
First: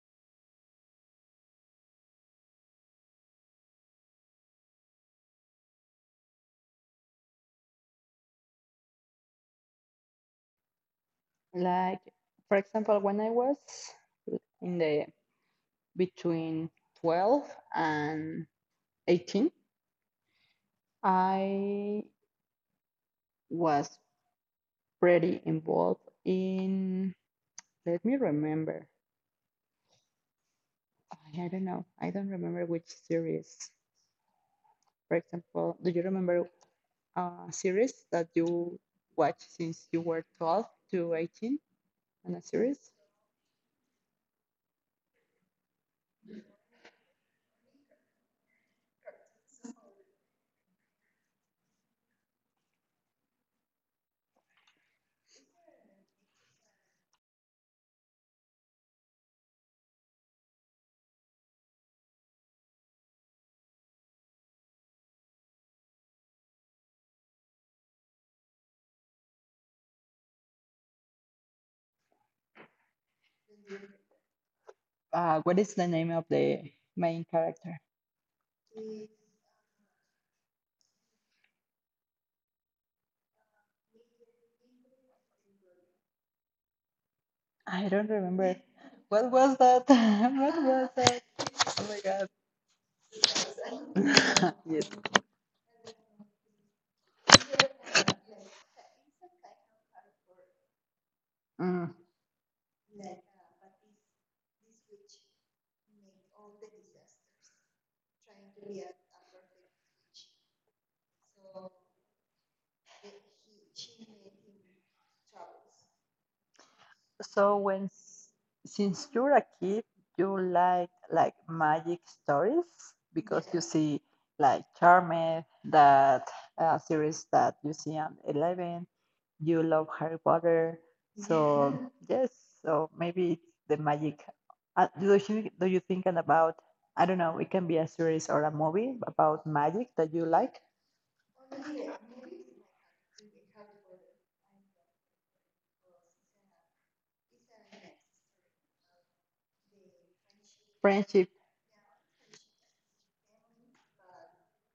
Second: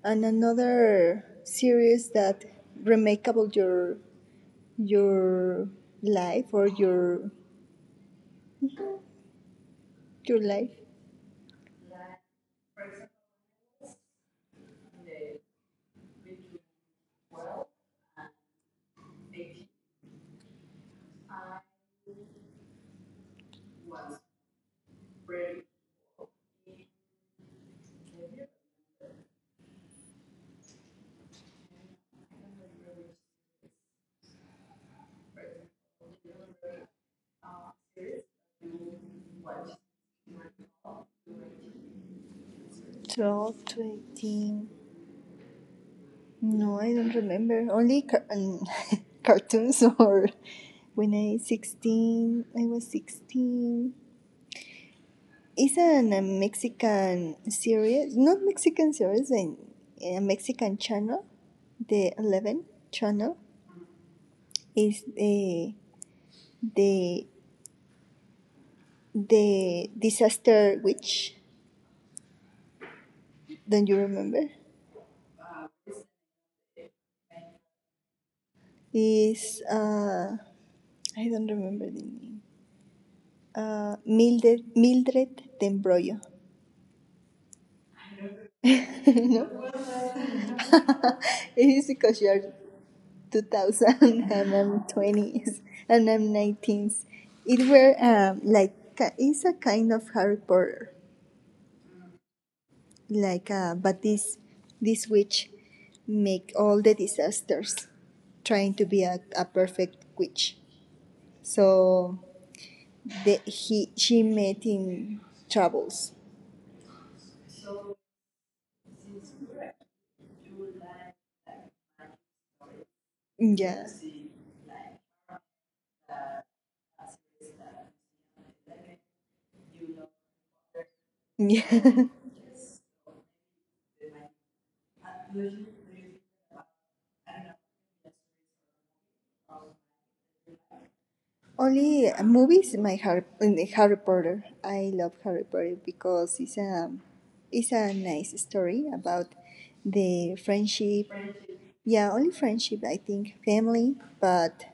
And another series that remakable your life or your life.
like for example when I was in the between 12 and 18, I was pretty involved in, let me remember, I don't know, I don't remember which series. For example, do you remember a series that you watched since you were 12 to 18 on a series?
12 to 18. No, I don't remember. Only cartoons or when I 16, I was 16. It's a Mexican series, not Mexican series, a Mexican channel, the 11 channel. Is the the disaster witch. Don't you remember?
What is the name of the main character?
Is I don't remember the name. Mildred Tembroyo.
I don't remember. What
No,
was that? What was that?
it is
Oh my
because you
God.
are 2000 and I'm
Yes.
20s and I'm 19s. It were like it's a kind of Harry Potter,
Mm.
like but this witch make all the disasters trying to be a perfect witch. So he she met in travels.
so when s- since you're a kid you like magic stories because you Yes.
Yeah,
see like Charmed, that series that you see on 11, you love Harry Potter, so
yeah.
Yeah. Yes, so maybe it's the magic. Do you think about, I don't know, it can be a series or a movie about magic that you like.
Only movies. My Harry Potter. I love Harry Potter because it's a nice story about the friendship.
Friendship.
Yeah, only friendship. I think family, but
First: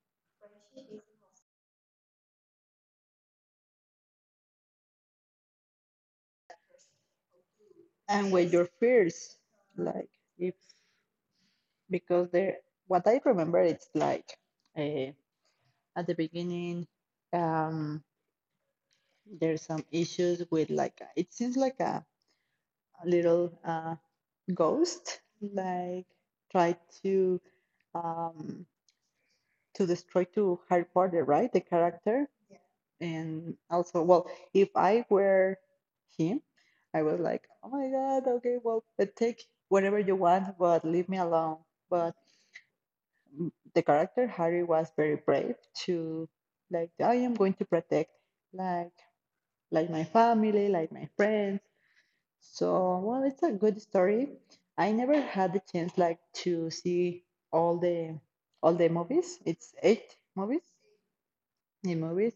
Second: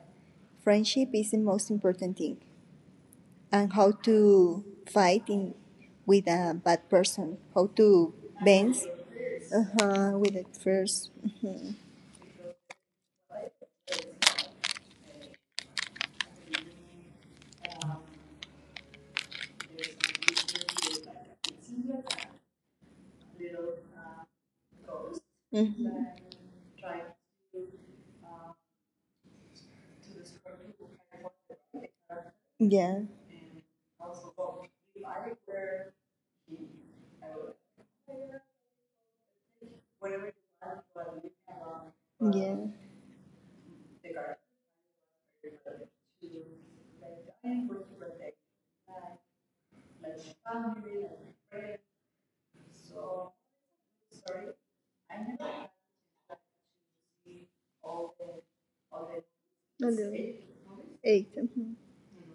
friendship is the most important thing, and how to fight in with a bad person. How to
And with your
bend,
fears, like,
uh-huh, with it
if,
first. Mm-hmm.
because there, what I remember it's like, uh, at the beginning um, there's some issues with, like it seems like a little ghost like
Mm-hmm.
tried um, to destroy to Harry Potter, right, the character.
Yeah.
And also, well, if I were him, I was like, oh my god, okay, well, take whatever you want but leave me alone. But
Yeah.
the character Harry was very brave to, like, I am going to protect, like like my family, like my friends. So well, it's a good story. I never had the chance like to see all the all the movies. It's
Hello.
eight movies.
Eight. Mhm.
Eight movies.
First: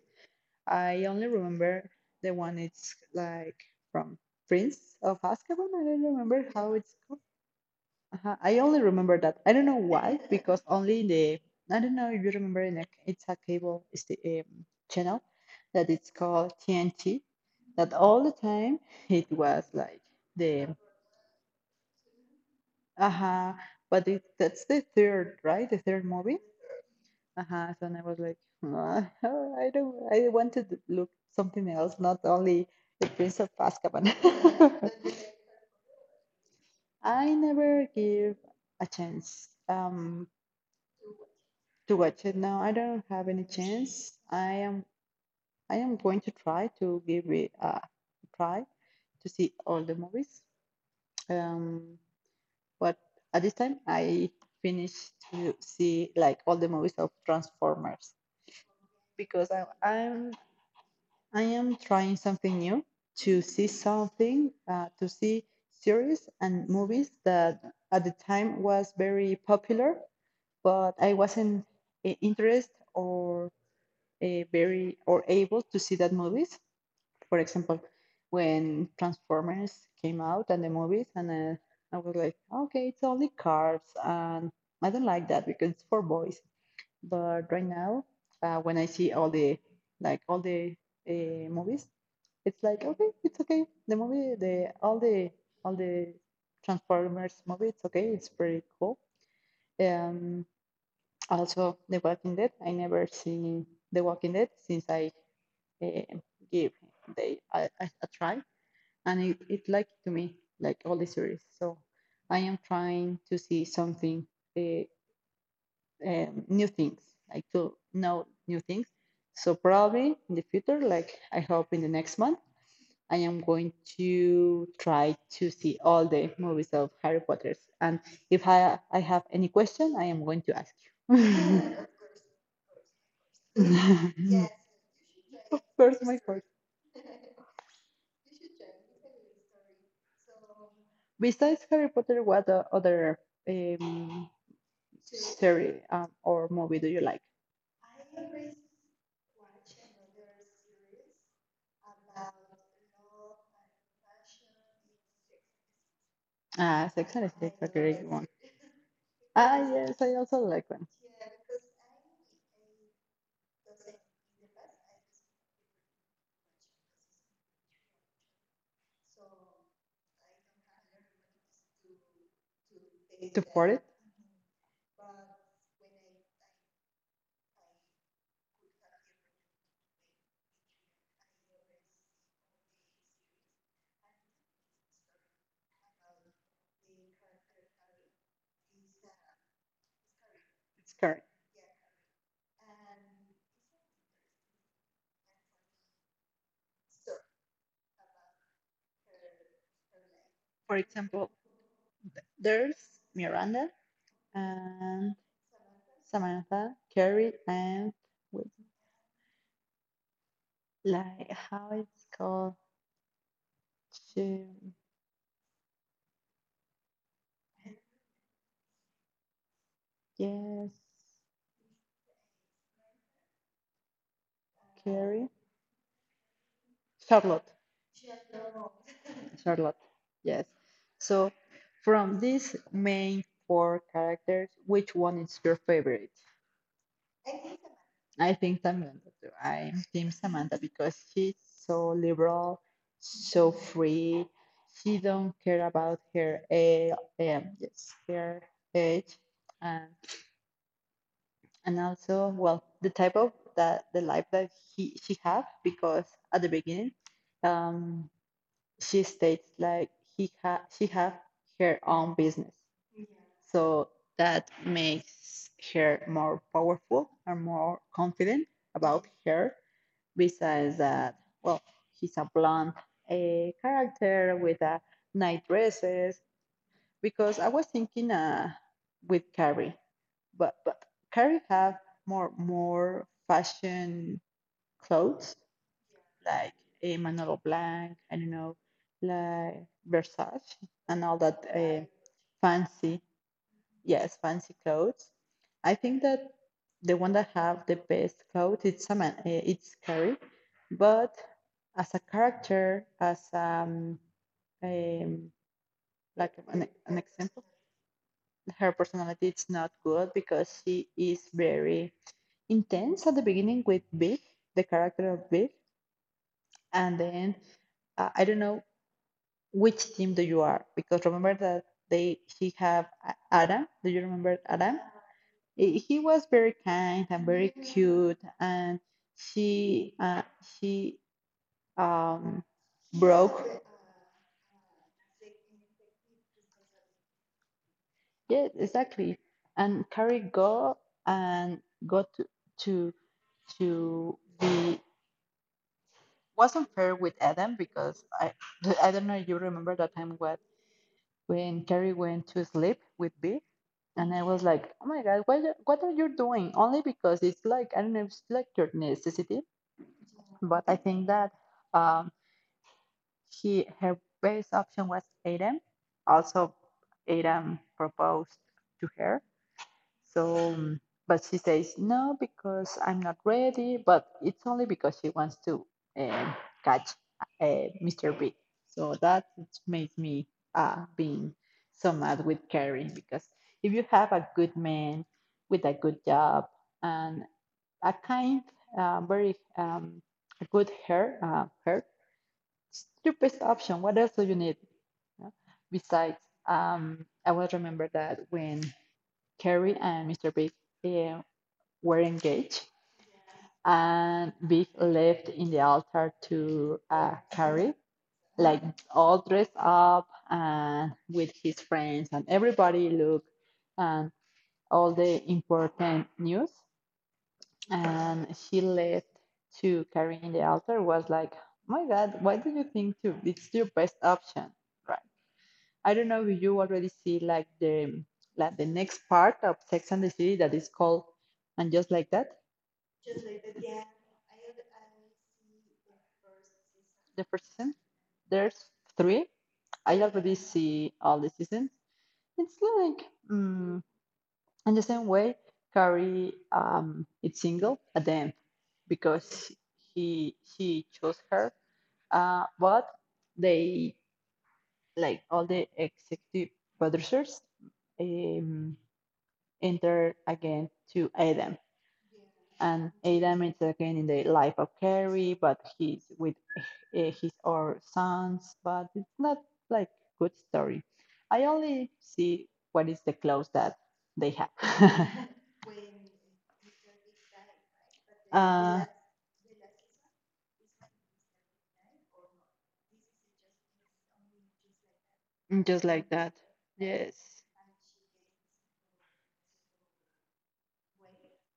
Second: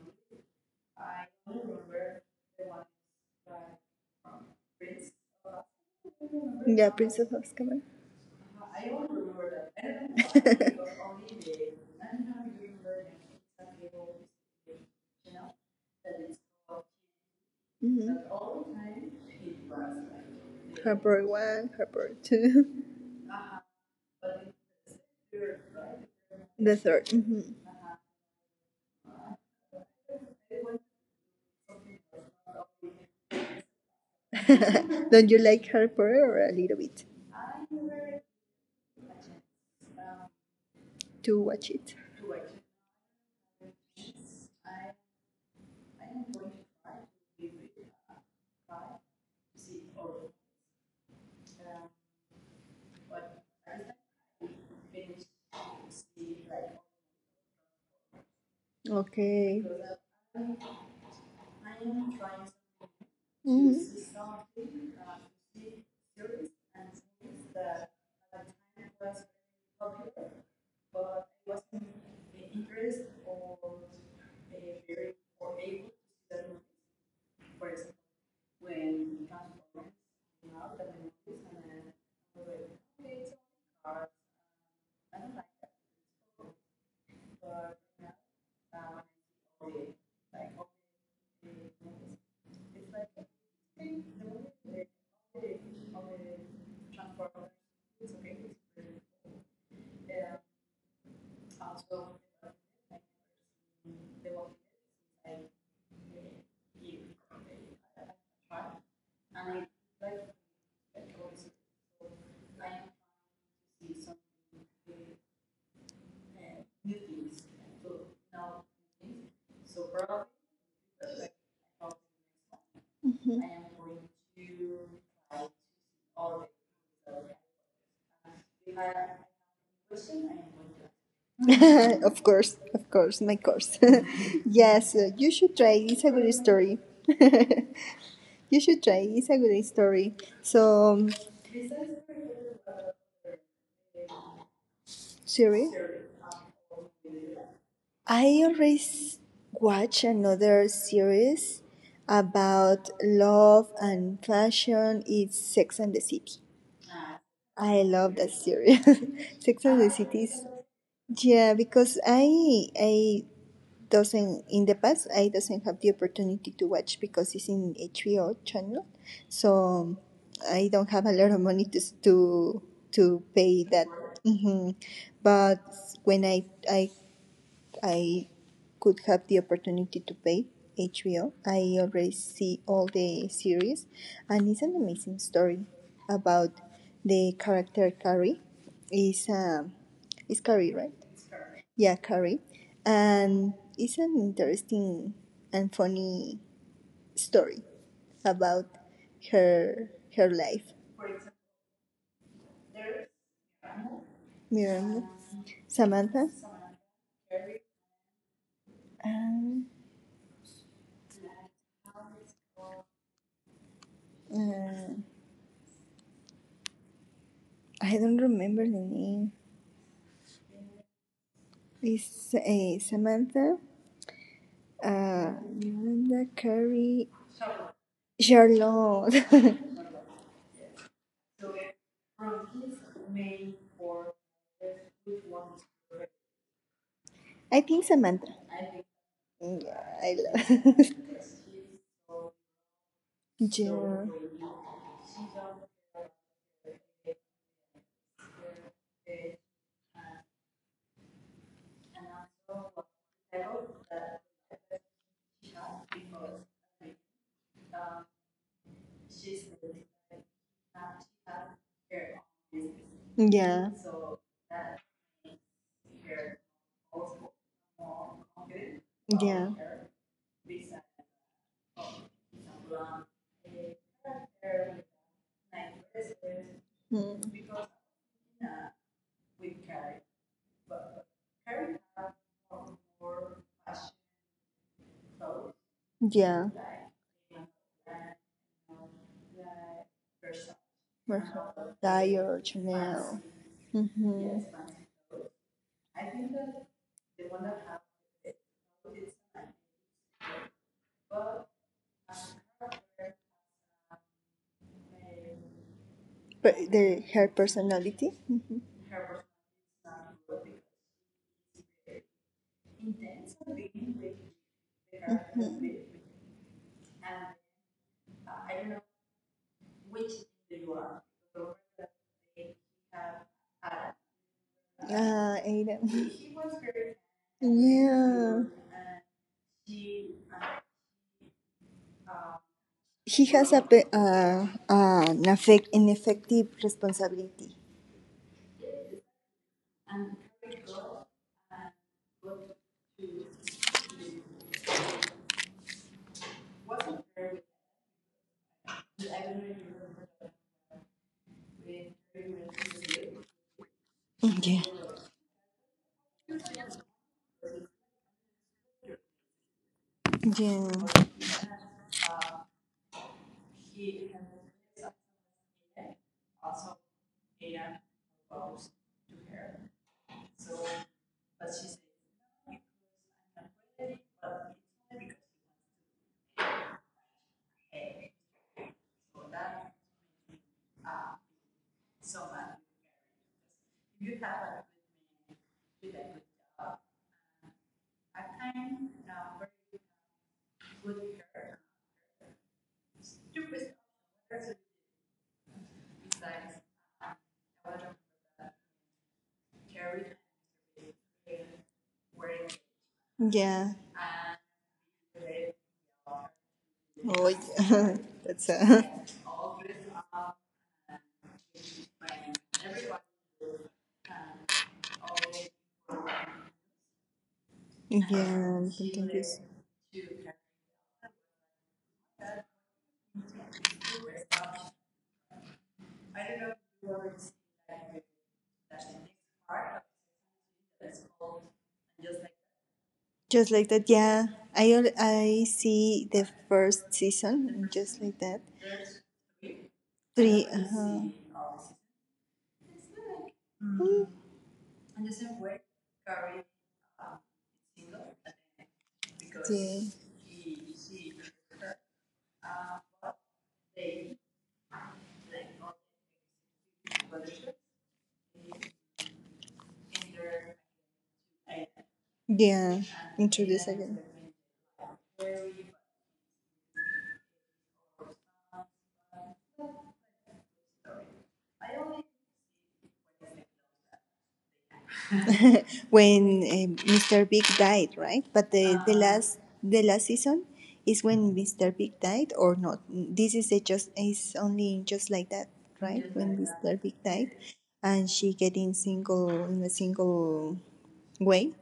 I only remember the one, it's like from Prince of Azkaban. I don't remember how
Yeah,
it's
Princess of Azkaban.
uh-huh. I only remember that. I don't know why, because only in the I don't know if you remember in a, it's a cable, it's the, channel that it's called TNT. That all
Mhm.
the time it was like the
Harper one, Harper two,
uh-huh, but it, that's the third, right? The third movie.
the third do.
Uh-huh. So and I was like, "Nah, I don't. I wanted to look something else, not only the Prince of Azkaban.
Don't you like Harper or a little bit
I never give a chance.
to watch it?
To watch it now. I don't have any chance. I am going to try to give it a try to see all the movies. Um, but at this time, I finished to see like all the movies of Transformers because
Okay.
I am trying something new to see
Mhm.
something to see series and movies that at the time was very popular, but I wasn't interested or very or able to see that movies. For example, when Transformers came out and the movies, and I was like, okay, it's only cars, and I don't like that because it's for boys. But right now, when I see all the like all the movies, it's like okay, it's okay. The movie, the all the all the Transformers movie, it's okay. It's pretty cool. Um, Also, The Walking Dead. I never seen The Walking Dead since I uh, give they a try, and it like to me like all the series. So I am trying to see something uh, new things, like to know new things. So probably in the future, like I hope in the next month, I am
Mhm.
going to try to see all the movies of Harry Potter's. And if I I have any question, I am going to ask you.
Of course, of course, my course.
Yes.
Yes, you should
Of
try.
course,
It's a
my
good
question.
story. You should try. It's a good story. So,
Besides Harry Potter, what other um,
Siri,
series or movie do you like?
I always watch another series about love and fashion. It's Sex and the City.
Ah, Sex and the City is a
I
great
love
one.
that series.
Ah,
Sex and the
yes, I
City.
also like one.
Yeah, because I doesn't in the past I doesn't have the opportunity to watch because it's in HBO channel, so I don't have a lot of money to
To
pay
for it,
that. hmm But when I could have the opportunity to pay HBO, I already see all the series, and it's an amazing story about the character Carrie. Is um, is Carrie,
it's
right?
correct.
Yeah, Carrie. And it's an interesting and funny story about her life.
For example, there's Miranda
Remember
and
Samantha?
Samantha, Carrie, and with,
Um,
like how it's called. She,
uh, I don't remember the name.
yes,
It's Samantha,
Carrie,
uh, Yolanda, Carrie,
Charlotte.
Charlotte.
Charlotte. Yes. So, from these main four characters, which one is your favorite?
I think
I
Samantha.
think Samantha. Too.
Yeah,
I'm Team
I
Samantha because
love.
she's so liberal, so
Yeah,
free. She don't care about her age, yes, her age, and and also well the type of that the life that he she have because at the beginning, um, she states like he ha she have her own business.
yeah,
So that makes her more powerful and more confident about
yeah.
her. Besides that, well, he's a blonde character with a night dresses. Because I
Mm,
was thinking with Carrie, but Carrie have more fashion clothes,
yeah.
like a Manolo Blahnik, I don't know, like Versace and all that
Uh-huh. Dire
fancy
Chanel.
Yes,
Mhm.
fancy clothes. I think that the one that have the best clothes, it's a man, eh, it's Carrie. But as a character, as um like
But
an
the her
example,
personality. Mhm.
her personality is not good because she is very intense at the beginning with Big, the character of Big,
Mhm.
and then I don't know which team do you are because remember that they she have Adam. Do you remember Adam?
Ah,
Eh,
Adam.
he was very kind and very cute,
Yeah.
and she uh, she um,
He
broke.
has a pe- an effect an effective responsibility.
Yeah, exactly. And Carrie go and go to to be wasn't fair with Adam because I don't know if you remember that time what when Carrie went to sleep with B and I was
Yeah.
like, oh my God, what, what are you doing? Only because it's like, I don't know, it's like your necessity. But I
Yeah.
think that um. He her best option was Adam. Also, Adam proposed to her. So, but she says no because I'm not ready. But it's only because she wants to um catch Mr. B. So that made me being so mad with Carrie because if you have a good man with a good job and a kind, very good hair, hair stupidest option. What else do you need? Yeah. Besides, I will remember that when Carrie and Mr. Big uh, were engaged,
Yeah.
and Big left in the altar to
Oh,
Carrie,
yeah. That's
like
a
all dressed up and with his friends, and everybody looked and all the important news.
yeah,
And she left
contentious.
to Carrie in the altar was like, oh my God, why do you think to it's your best option? Right? I don't know if you already see like the next part of Sex and the City that is called And Just Like That,
Just like that. Yeah. I see the first
the first
season
season.
just like that.
There's three. I already
Three.
see all the seasons. It's like mm in the same way Carrie is single at the end because
Yeah.
he chose her. But they like all the executive producers. Um, Entered again to Adam.
Yeah,
And Adam is
introduce again.
again in the life of Carrie, but he's with eh, his or sons, but it's not like good story. I only see what is the clothes that they have.
When Mr. Big died, right? But
uh,
the last season is when Mr. Big died or not? This is a just is only just like that,
just
right?
like that.
When Mr. Big died,
Yes.
and she getting single in a single way,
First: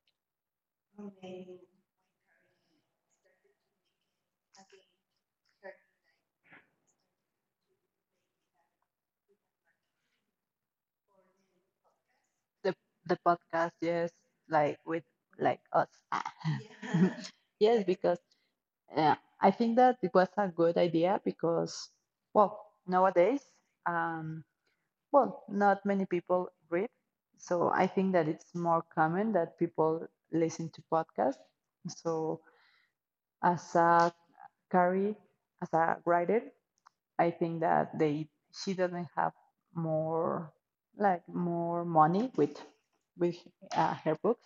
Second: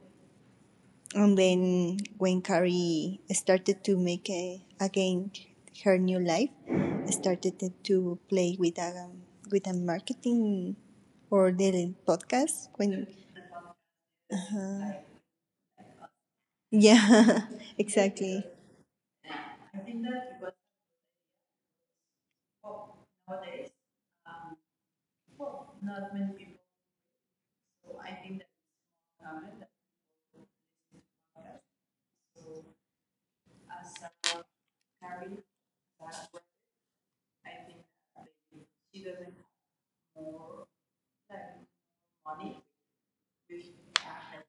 and then when Carrie started to make again her new life, started to play with a marketing or the podcast
The
when.
the podcast, yes, like with like us.
Yeah,
Yes, because
exactly.
yeah, I think that it was a good idea because, well, nowadays, um, well, not many people read. So I think that it's more common that people listen to podcasts. So as a career, as a writer, I think that they she doesn't have more like more money with her books,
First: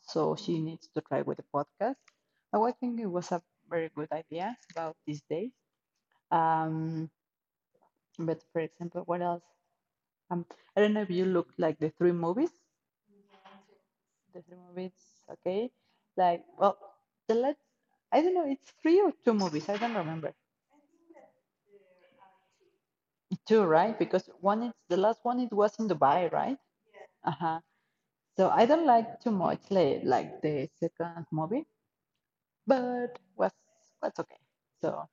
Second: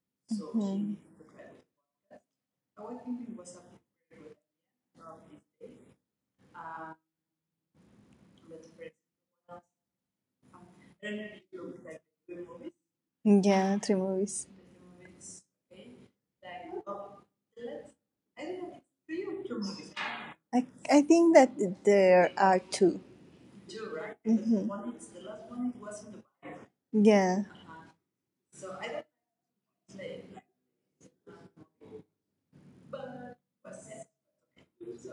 so she
Mhm.
needs to try with the podcast. So I think it was a very good idea about these days. Um, but for example, what else? Um, I don't know if you look like the three movies.
Yeah, three
The
movies.
three movies, okay? Like, well, the last I don't know. It's three or two movies. I don't remember.
I think that there are two.
Two, right? Because one
Mhm.
is the last one. It was in Dubai, right? Uh
Yeah,
huh. So I don't like too much like the second movie, but was okay. So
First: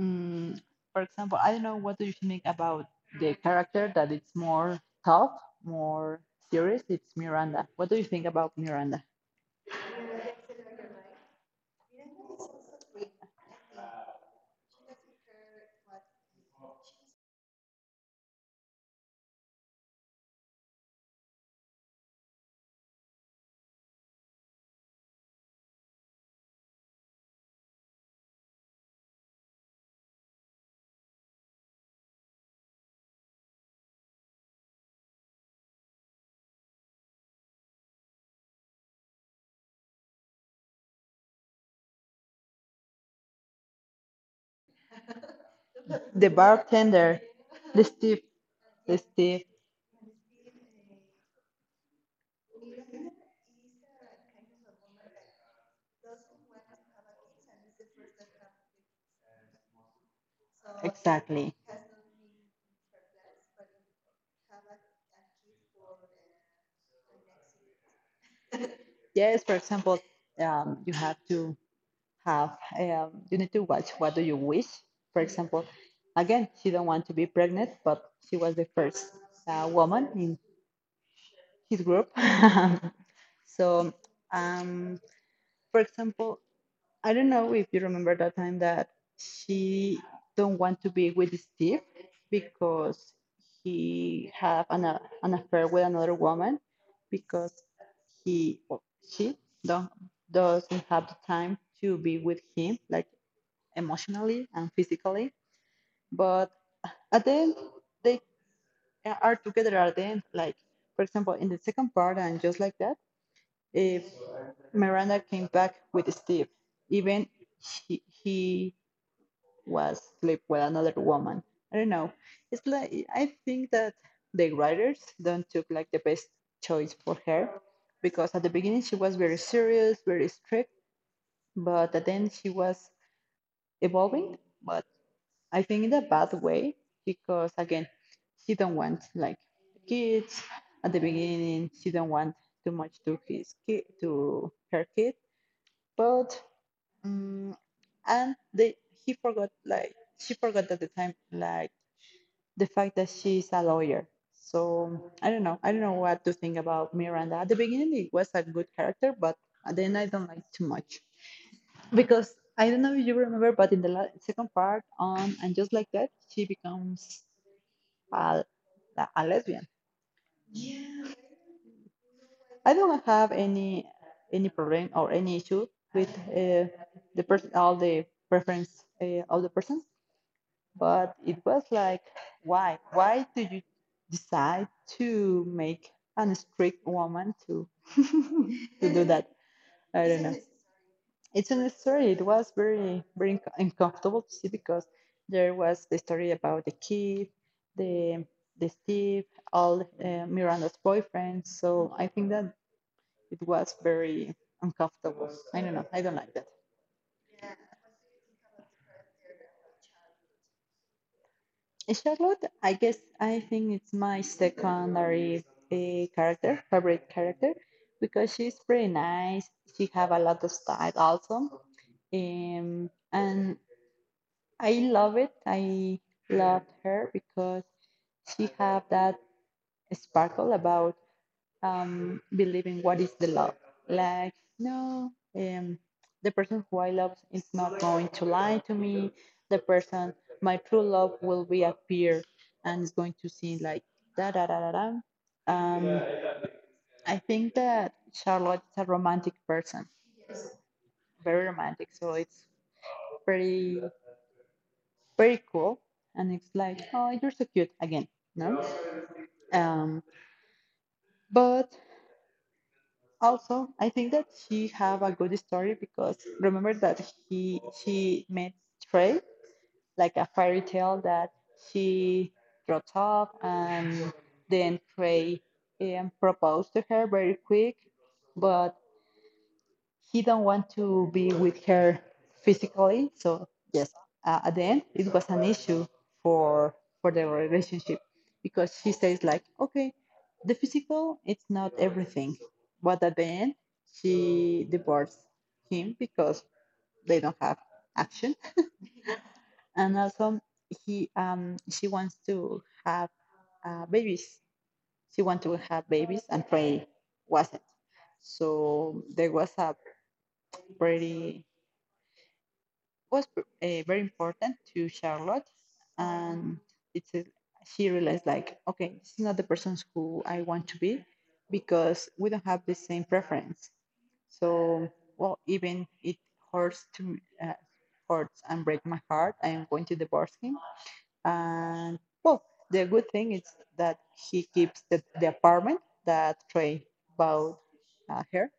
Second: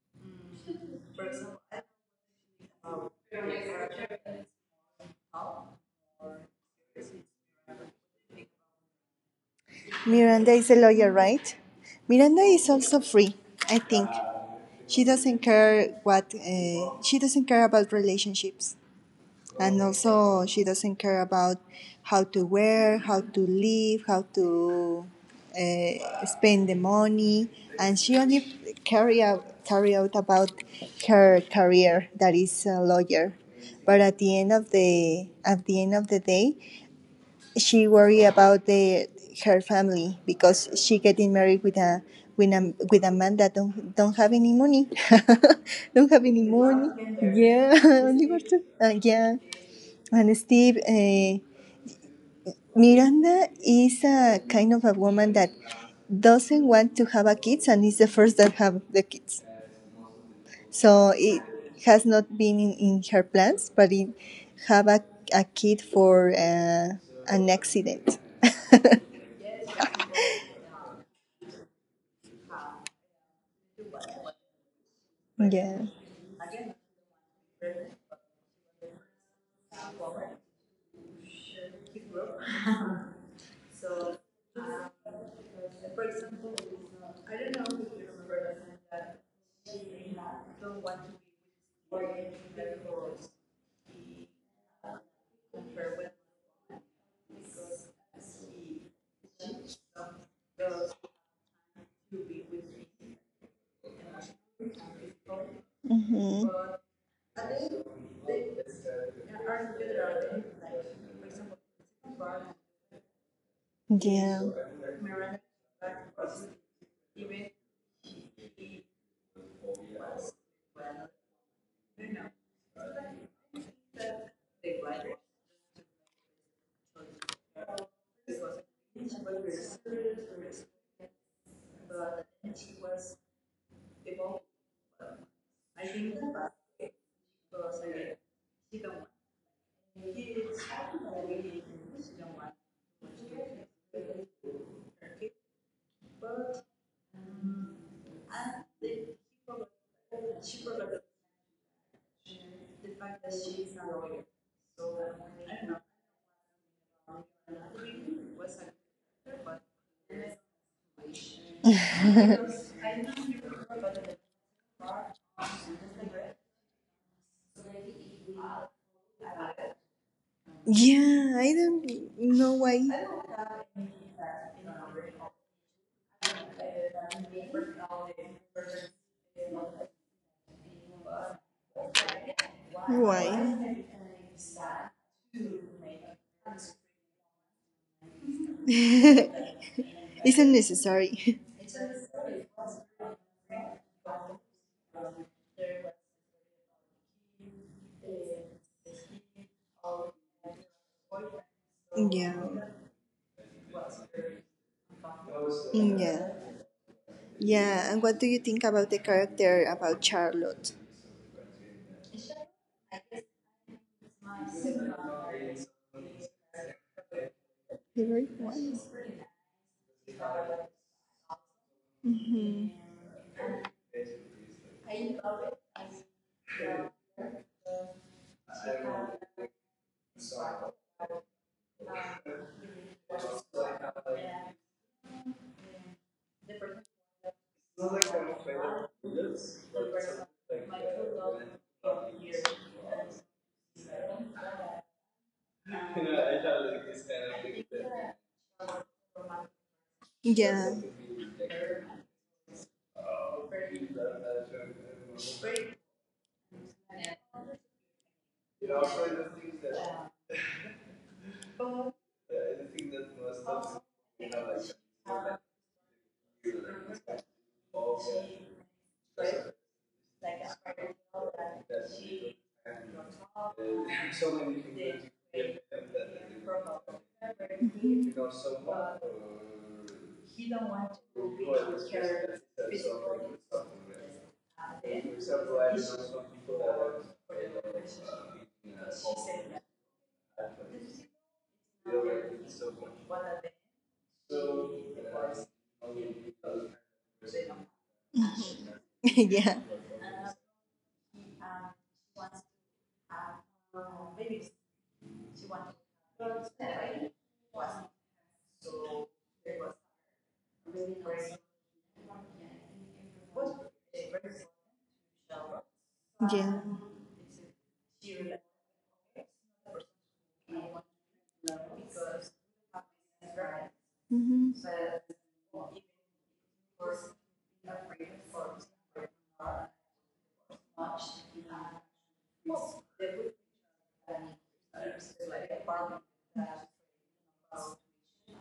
mm for example, I don't know what do you think about the character that it's more tough, more serious. It's Miranda. What do you think about Miranda?
Miranda is a lawyer, right? Miranda is also free, I think. She doesn't care about relationships. And also she doesn't care about how to wear, how to live, how to spend the money, and she only carry out about her career that is a lawyer. But at the end of the day, she worry about the her family because she getting married with a man that don't have any money, don't have
The
any money.
bartender,
Yeah,
the Steve,
only for two.
the
Yeah,
Steve.
and Steve, Miranda is a kind of a woman that doesn't want to have a kids and is the first that have the kids. So it
Exactly.
has not been in her plans, but it have a kid for an accident.
Yes, for example, you have to have you need to watch what do you wish for example
Yeah.
again she don't want to be pregnant but she was the first woman in his group so um, for example I don't know if you remember that time that she don't want to be with Steve because he have an affair with another woman because he or she don't, doesn't have the time to be with him like emotionally and physically. But
Hmm.
at the end, they are together at the end. Like, for example, in the second part, and just like that, if
Yeah.
Miranda came back with Steve, even he was sleep with another woman. I don't know. It's like I think that the writers don't took like the best choice for her because at the beginning she was very serious, very strict, but at the end she was evolving. But I think in a bad way because again, she don't want like kids at the beginning. She don't want too much to his kid to her kid, but um, and they he forgot like she forgot at the time like the fact that she's a lawyer. So I don't know. I don't know what to think about Miranda. At the beginning, it was a good character, but then I don't like too much because I don't know if you remember, but in the second part on and just like that, she becomes a, a lesbian.
Yeah, I don't know
I
why.
don't have any problem or any issue with the person, all the preference of the persons, but it was like, why do you
Why?
decide to make an strict woman to to do that?
It's
I don't know. It's
unnecessary.
a necessary. It was very, very uncomfortable to see because there was the story about the kid, the the Steve, all Miranda's boyfriend. So I think
Yeah.
that it was very uncomfortable. I don't know. I
Mm,
don't like that.
yeah. Yeah, and what do you think about the character about Charlotte?
And Charlotte, I guess I think it's my secondary character, favorite character,
The
because
right
she's pretty
one?
nice. She have a lot of style also,
Hmm.
and I love it. I love her because she have that sparkle about believing what is the love. Like, no, the person who I love is not going to lie to me. The person, my true love will reappear and is going to sing like da da da da da. Um, I think that Charlotte is a romantic person,
Yeah,
very romantic. So it's pretty. Very cool and it's like oh you're so cute again no um but also I think that she have a good story because remember that he she met Trey like a fairy tale that she dropped off and then Trey proposed to her very quick but he don't want to be with her physically. So yes, at the end it was an issue for for the relationship because she says like, okay, the physical it's not everything, but at the end she divorced him because they don't have action,
yeah,
and also he she wants to have babies. She wants to have babies, and Ray wasn't. So there was a pretty was very important to Charlotte, and
yeah.
it's a, she realized like, okay, this is not the person who I want to be because we don't have the same preference.
Hmm.
So, well, even it hurts to hurts and break my heart, I am going to divorce him. And well, the good thing is that he keeps the apartment that Trey bought her.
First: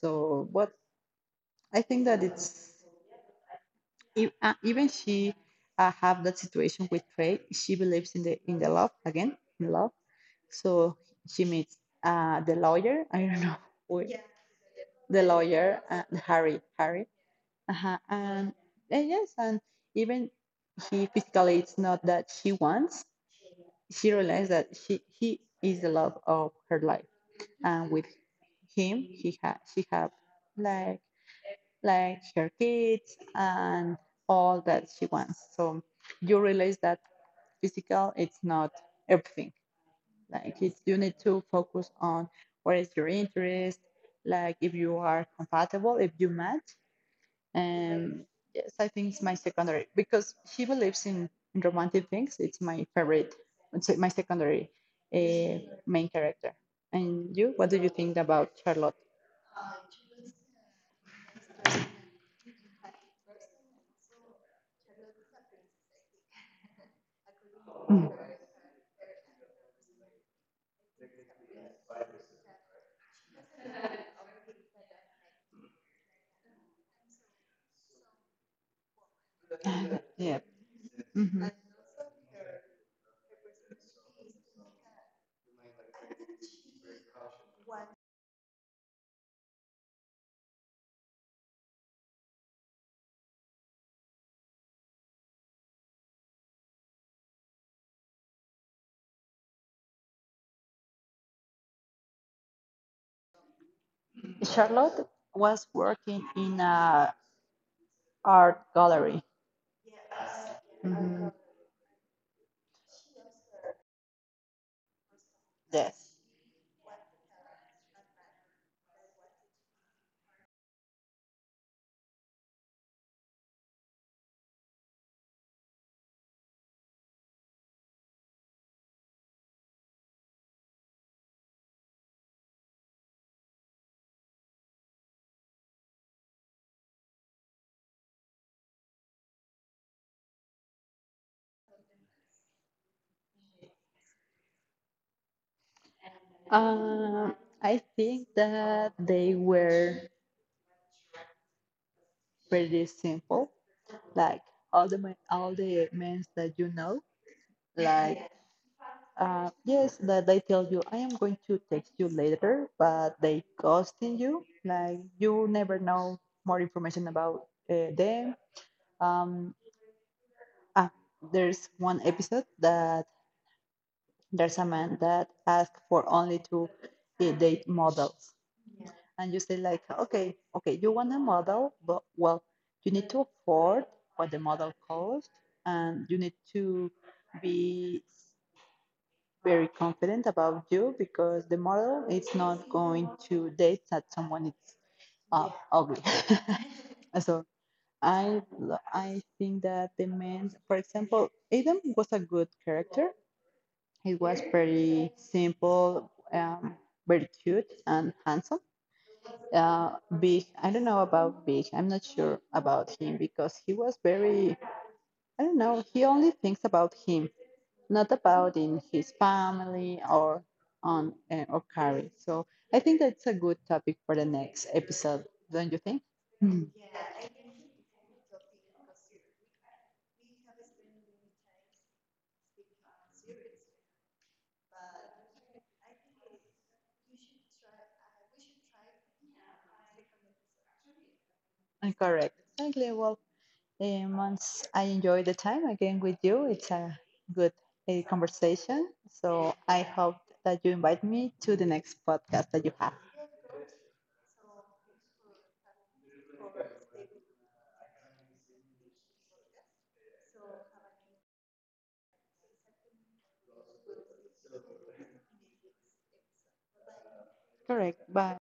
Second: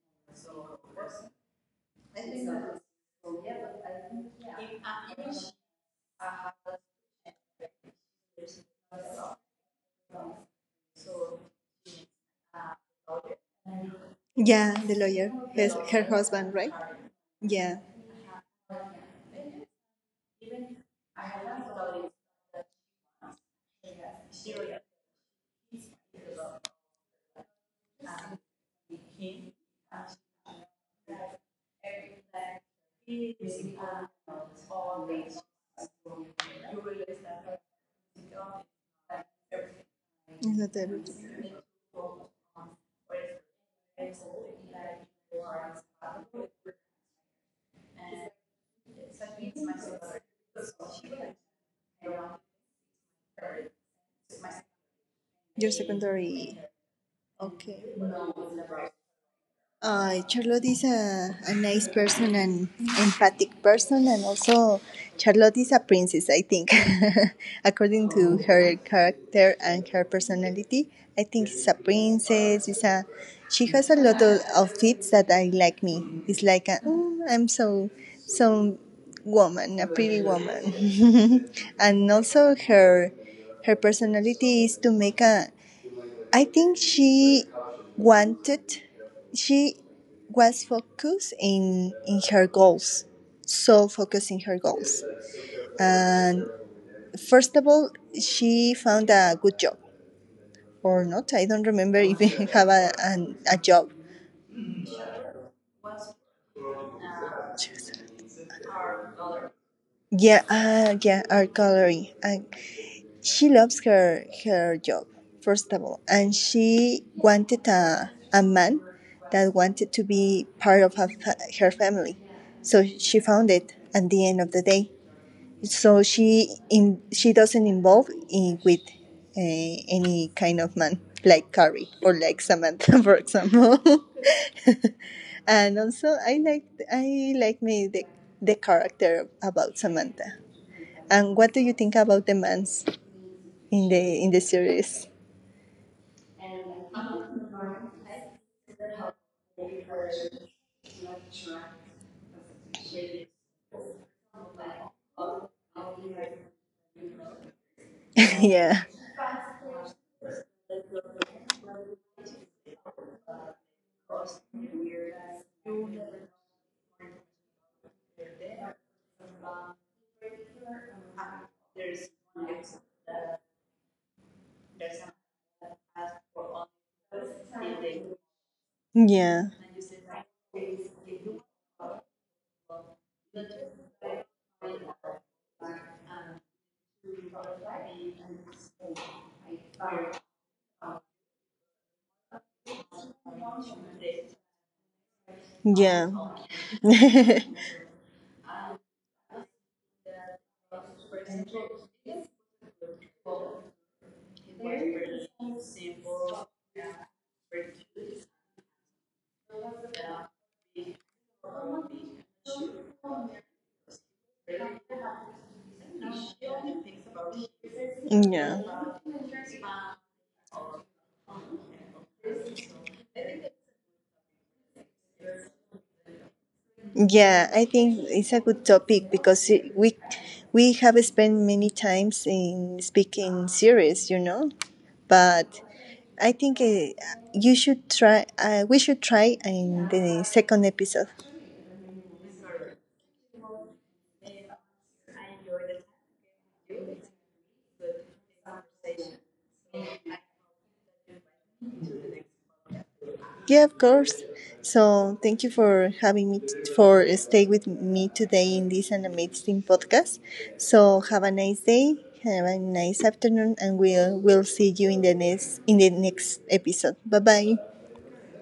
So, but I think that it's even she have that situation with Trey. She believes in the love again, in love. So she meets the lawyer. I don't know who, yeah.
Yeah, the
The
lawyer,
lawyer,
her husband,
Harry,
right?
Harry.
Yeah,
Uh-huh. And yes, and even he physically, it's not that she wants. She realized that she he is the love of her life, and with him, he ha she have like like her kids and all that she wants. So you realize that physical it's not everything.
it's
Like
not
it's you need
everything.
to focus on what is your interest, like if you are compatible, if you match. And yes, I think it's my secondary because she believes in romantic things. It's my favorite, it's my secondary uh,
Your
main character.
secondary.
And you, what do you
Okay.
think about Charlotte?
Charlotte is a nice person and empathic person, and also Charlotte is a princess, I think,
Mm.
according to her character and her personality. I think she's a princess. She has a lot of outfits that I like. Me, it's like a, "Mm, I'm so so woman, a pretty
Yeah. Hmm.
woman, and also her personality is to make a. I think wanted she was focused in her goals, so focused in her goals. And first of all, she found a good job or not. I don't remember if she have a job.
Charlotte was working in a art gallery.
Yeah, yeah,
Hmm.
art gallery. And she loves her job, first of all.
Yes.
And she wanted a man that wanted to be part of her family. So she found it at the end of the day. So she doesn't involve in, with any kind of man like Carrie or like Samantha, for example. And also, I like me the character about Samantha. And what do you think about the mans in the series?
Um, I think that they were pretty simple, like all the men that you know, like
Yeah.
yes, that they tell you I am going to text you later, but they ghosting you. Like you never know more information about them. Um, ah, there's one episode that there's a man that asks for only to date models. And you
Yeah.
say like, okay, okay, you want a model, but well, you need to afford what the model costs and you need to be very confident about you because the model is not going to date that someone is ugly.
Yeah.
So I I think that the man, for example, Adam was a good character. He was very simple, very cute and handsome. Big, I don't know about big. I'm not sure about him because he was very, I don't know, he only thinks about him, not about in
Yeah.
his family or on or career. So I think that's a good topic for the next episode, don't you think? Mm.
Yeah, I think it's a good topic because we have spent many times in speaking series. But I think you should try we should try in the second episode.
Correct. Exactly. Well, and once I enjoy the time again with you, it's a good conversation. So I hope that you invite me to the next podcast that you have.
Yeah, of course. So thank you for having me for stay with me today in this an amazing podcast. So have a nice day, have a nice afternoon, and we'll see you in the next episode. Bye bye.
Correct. Bye.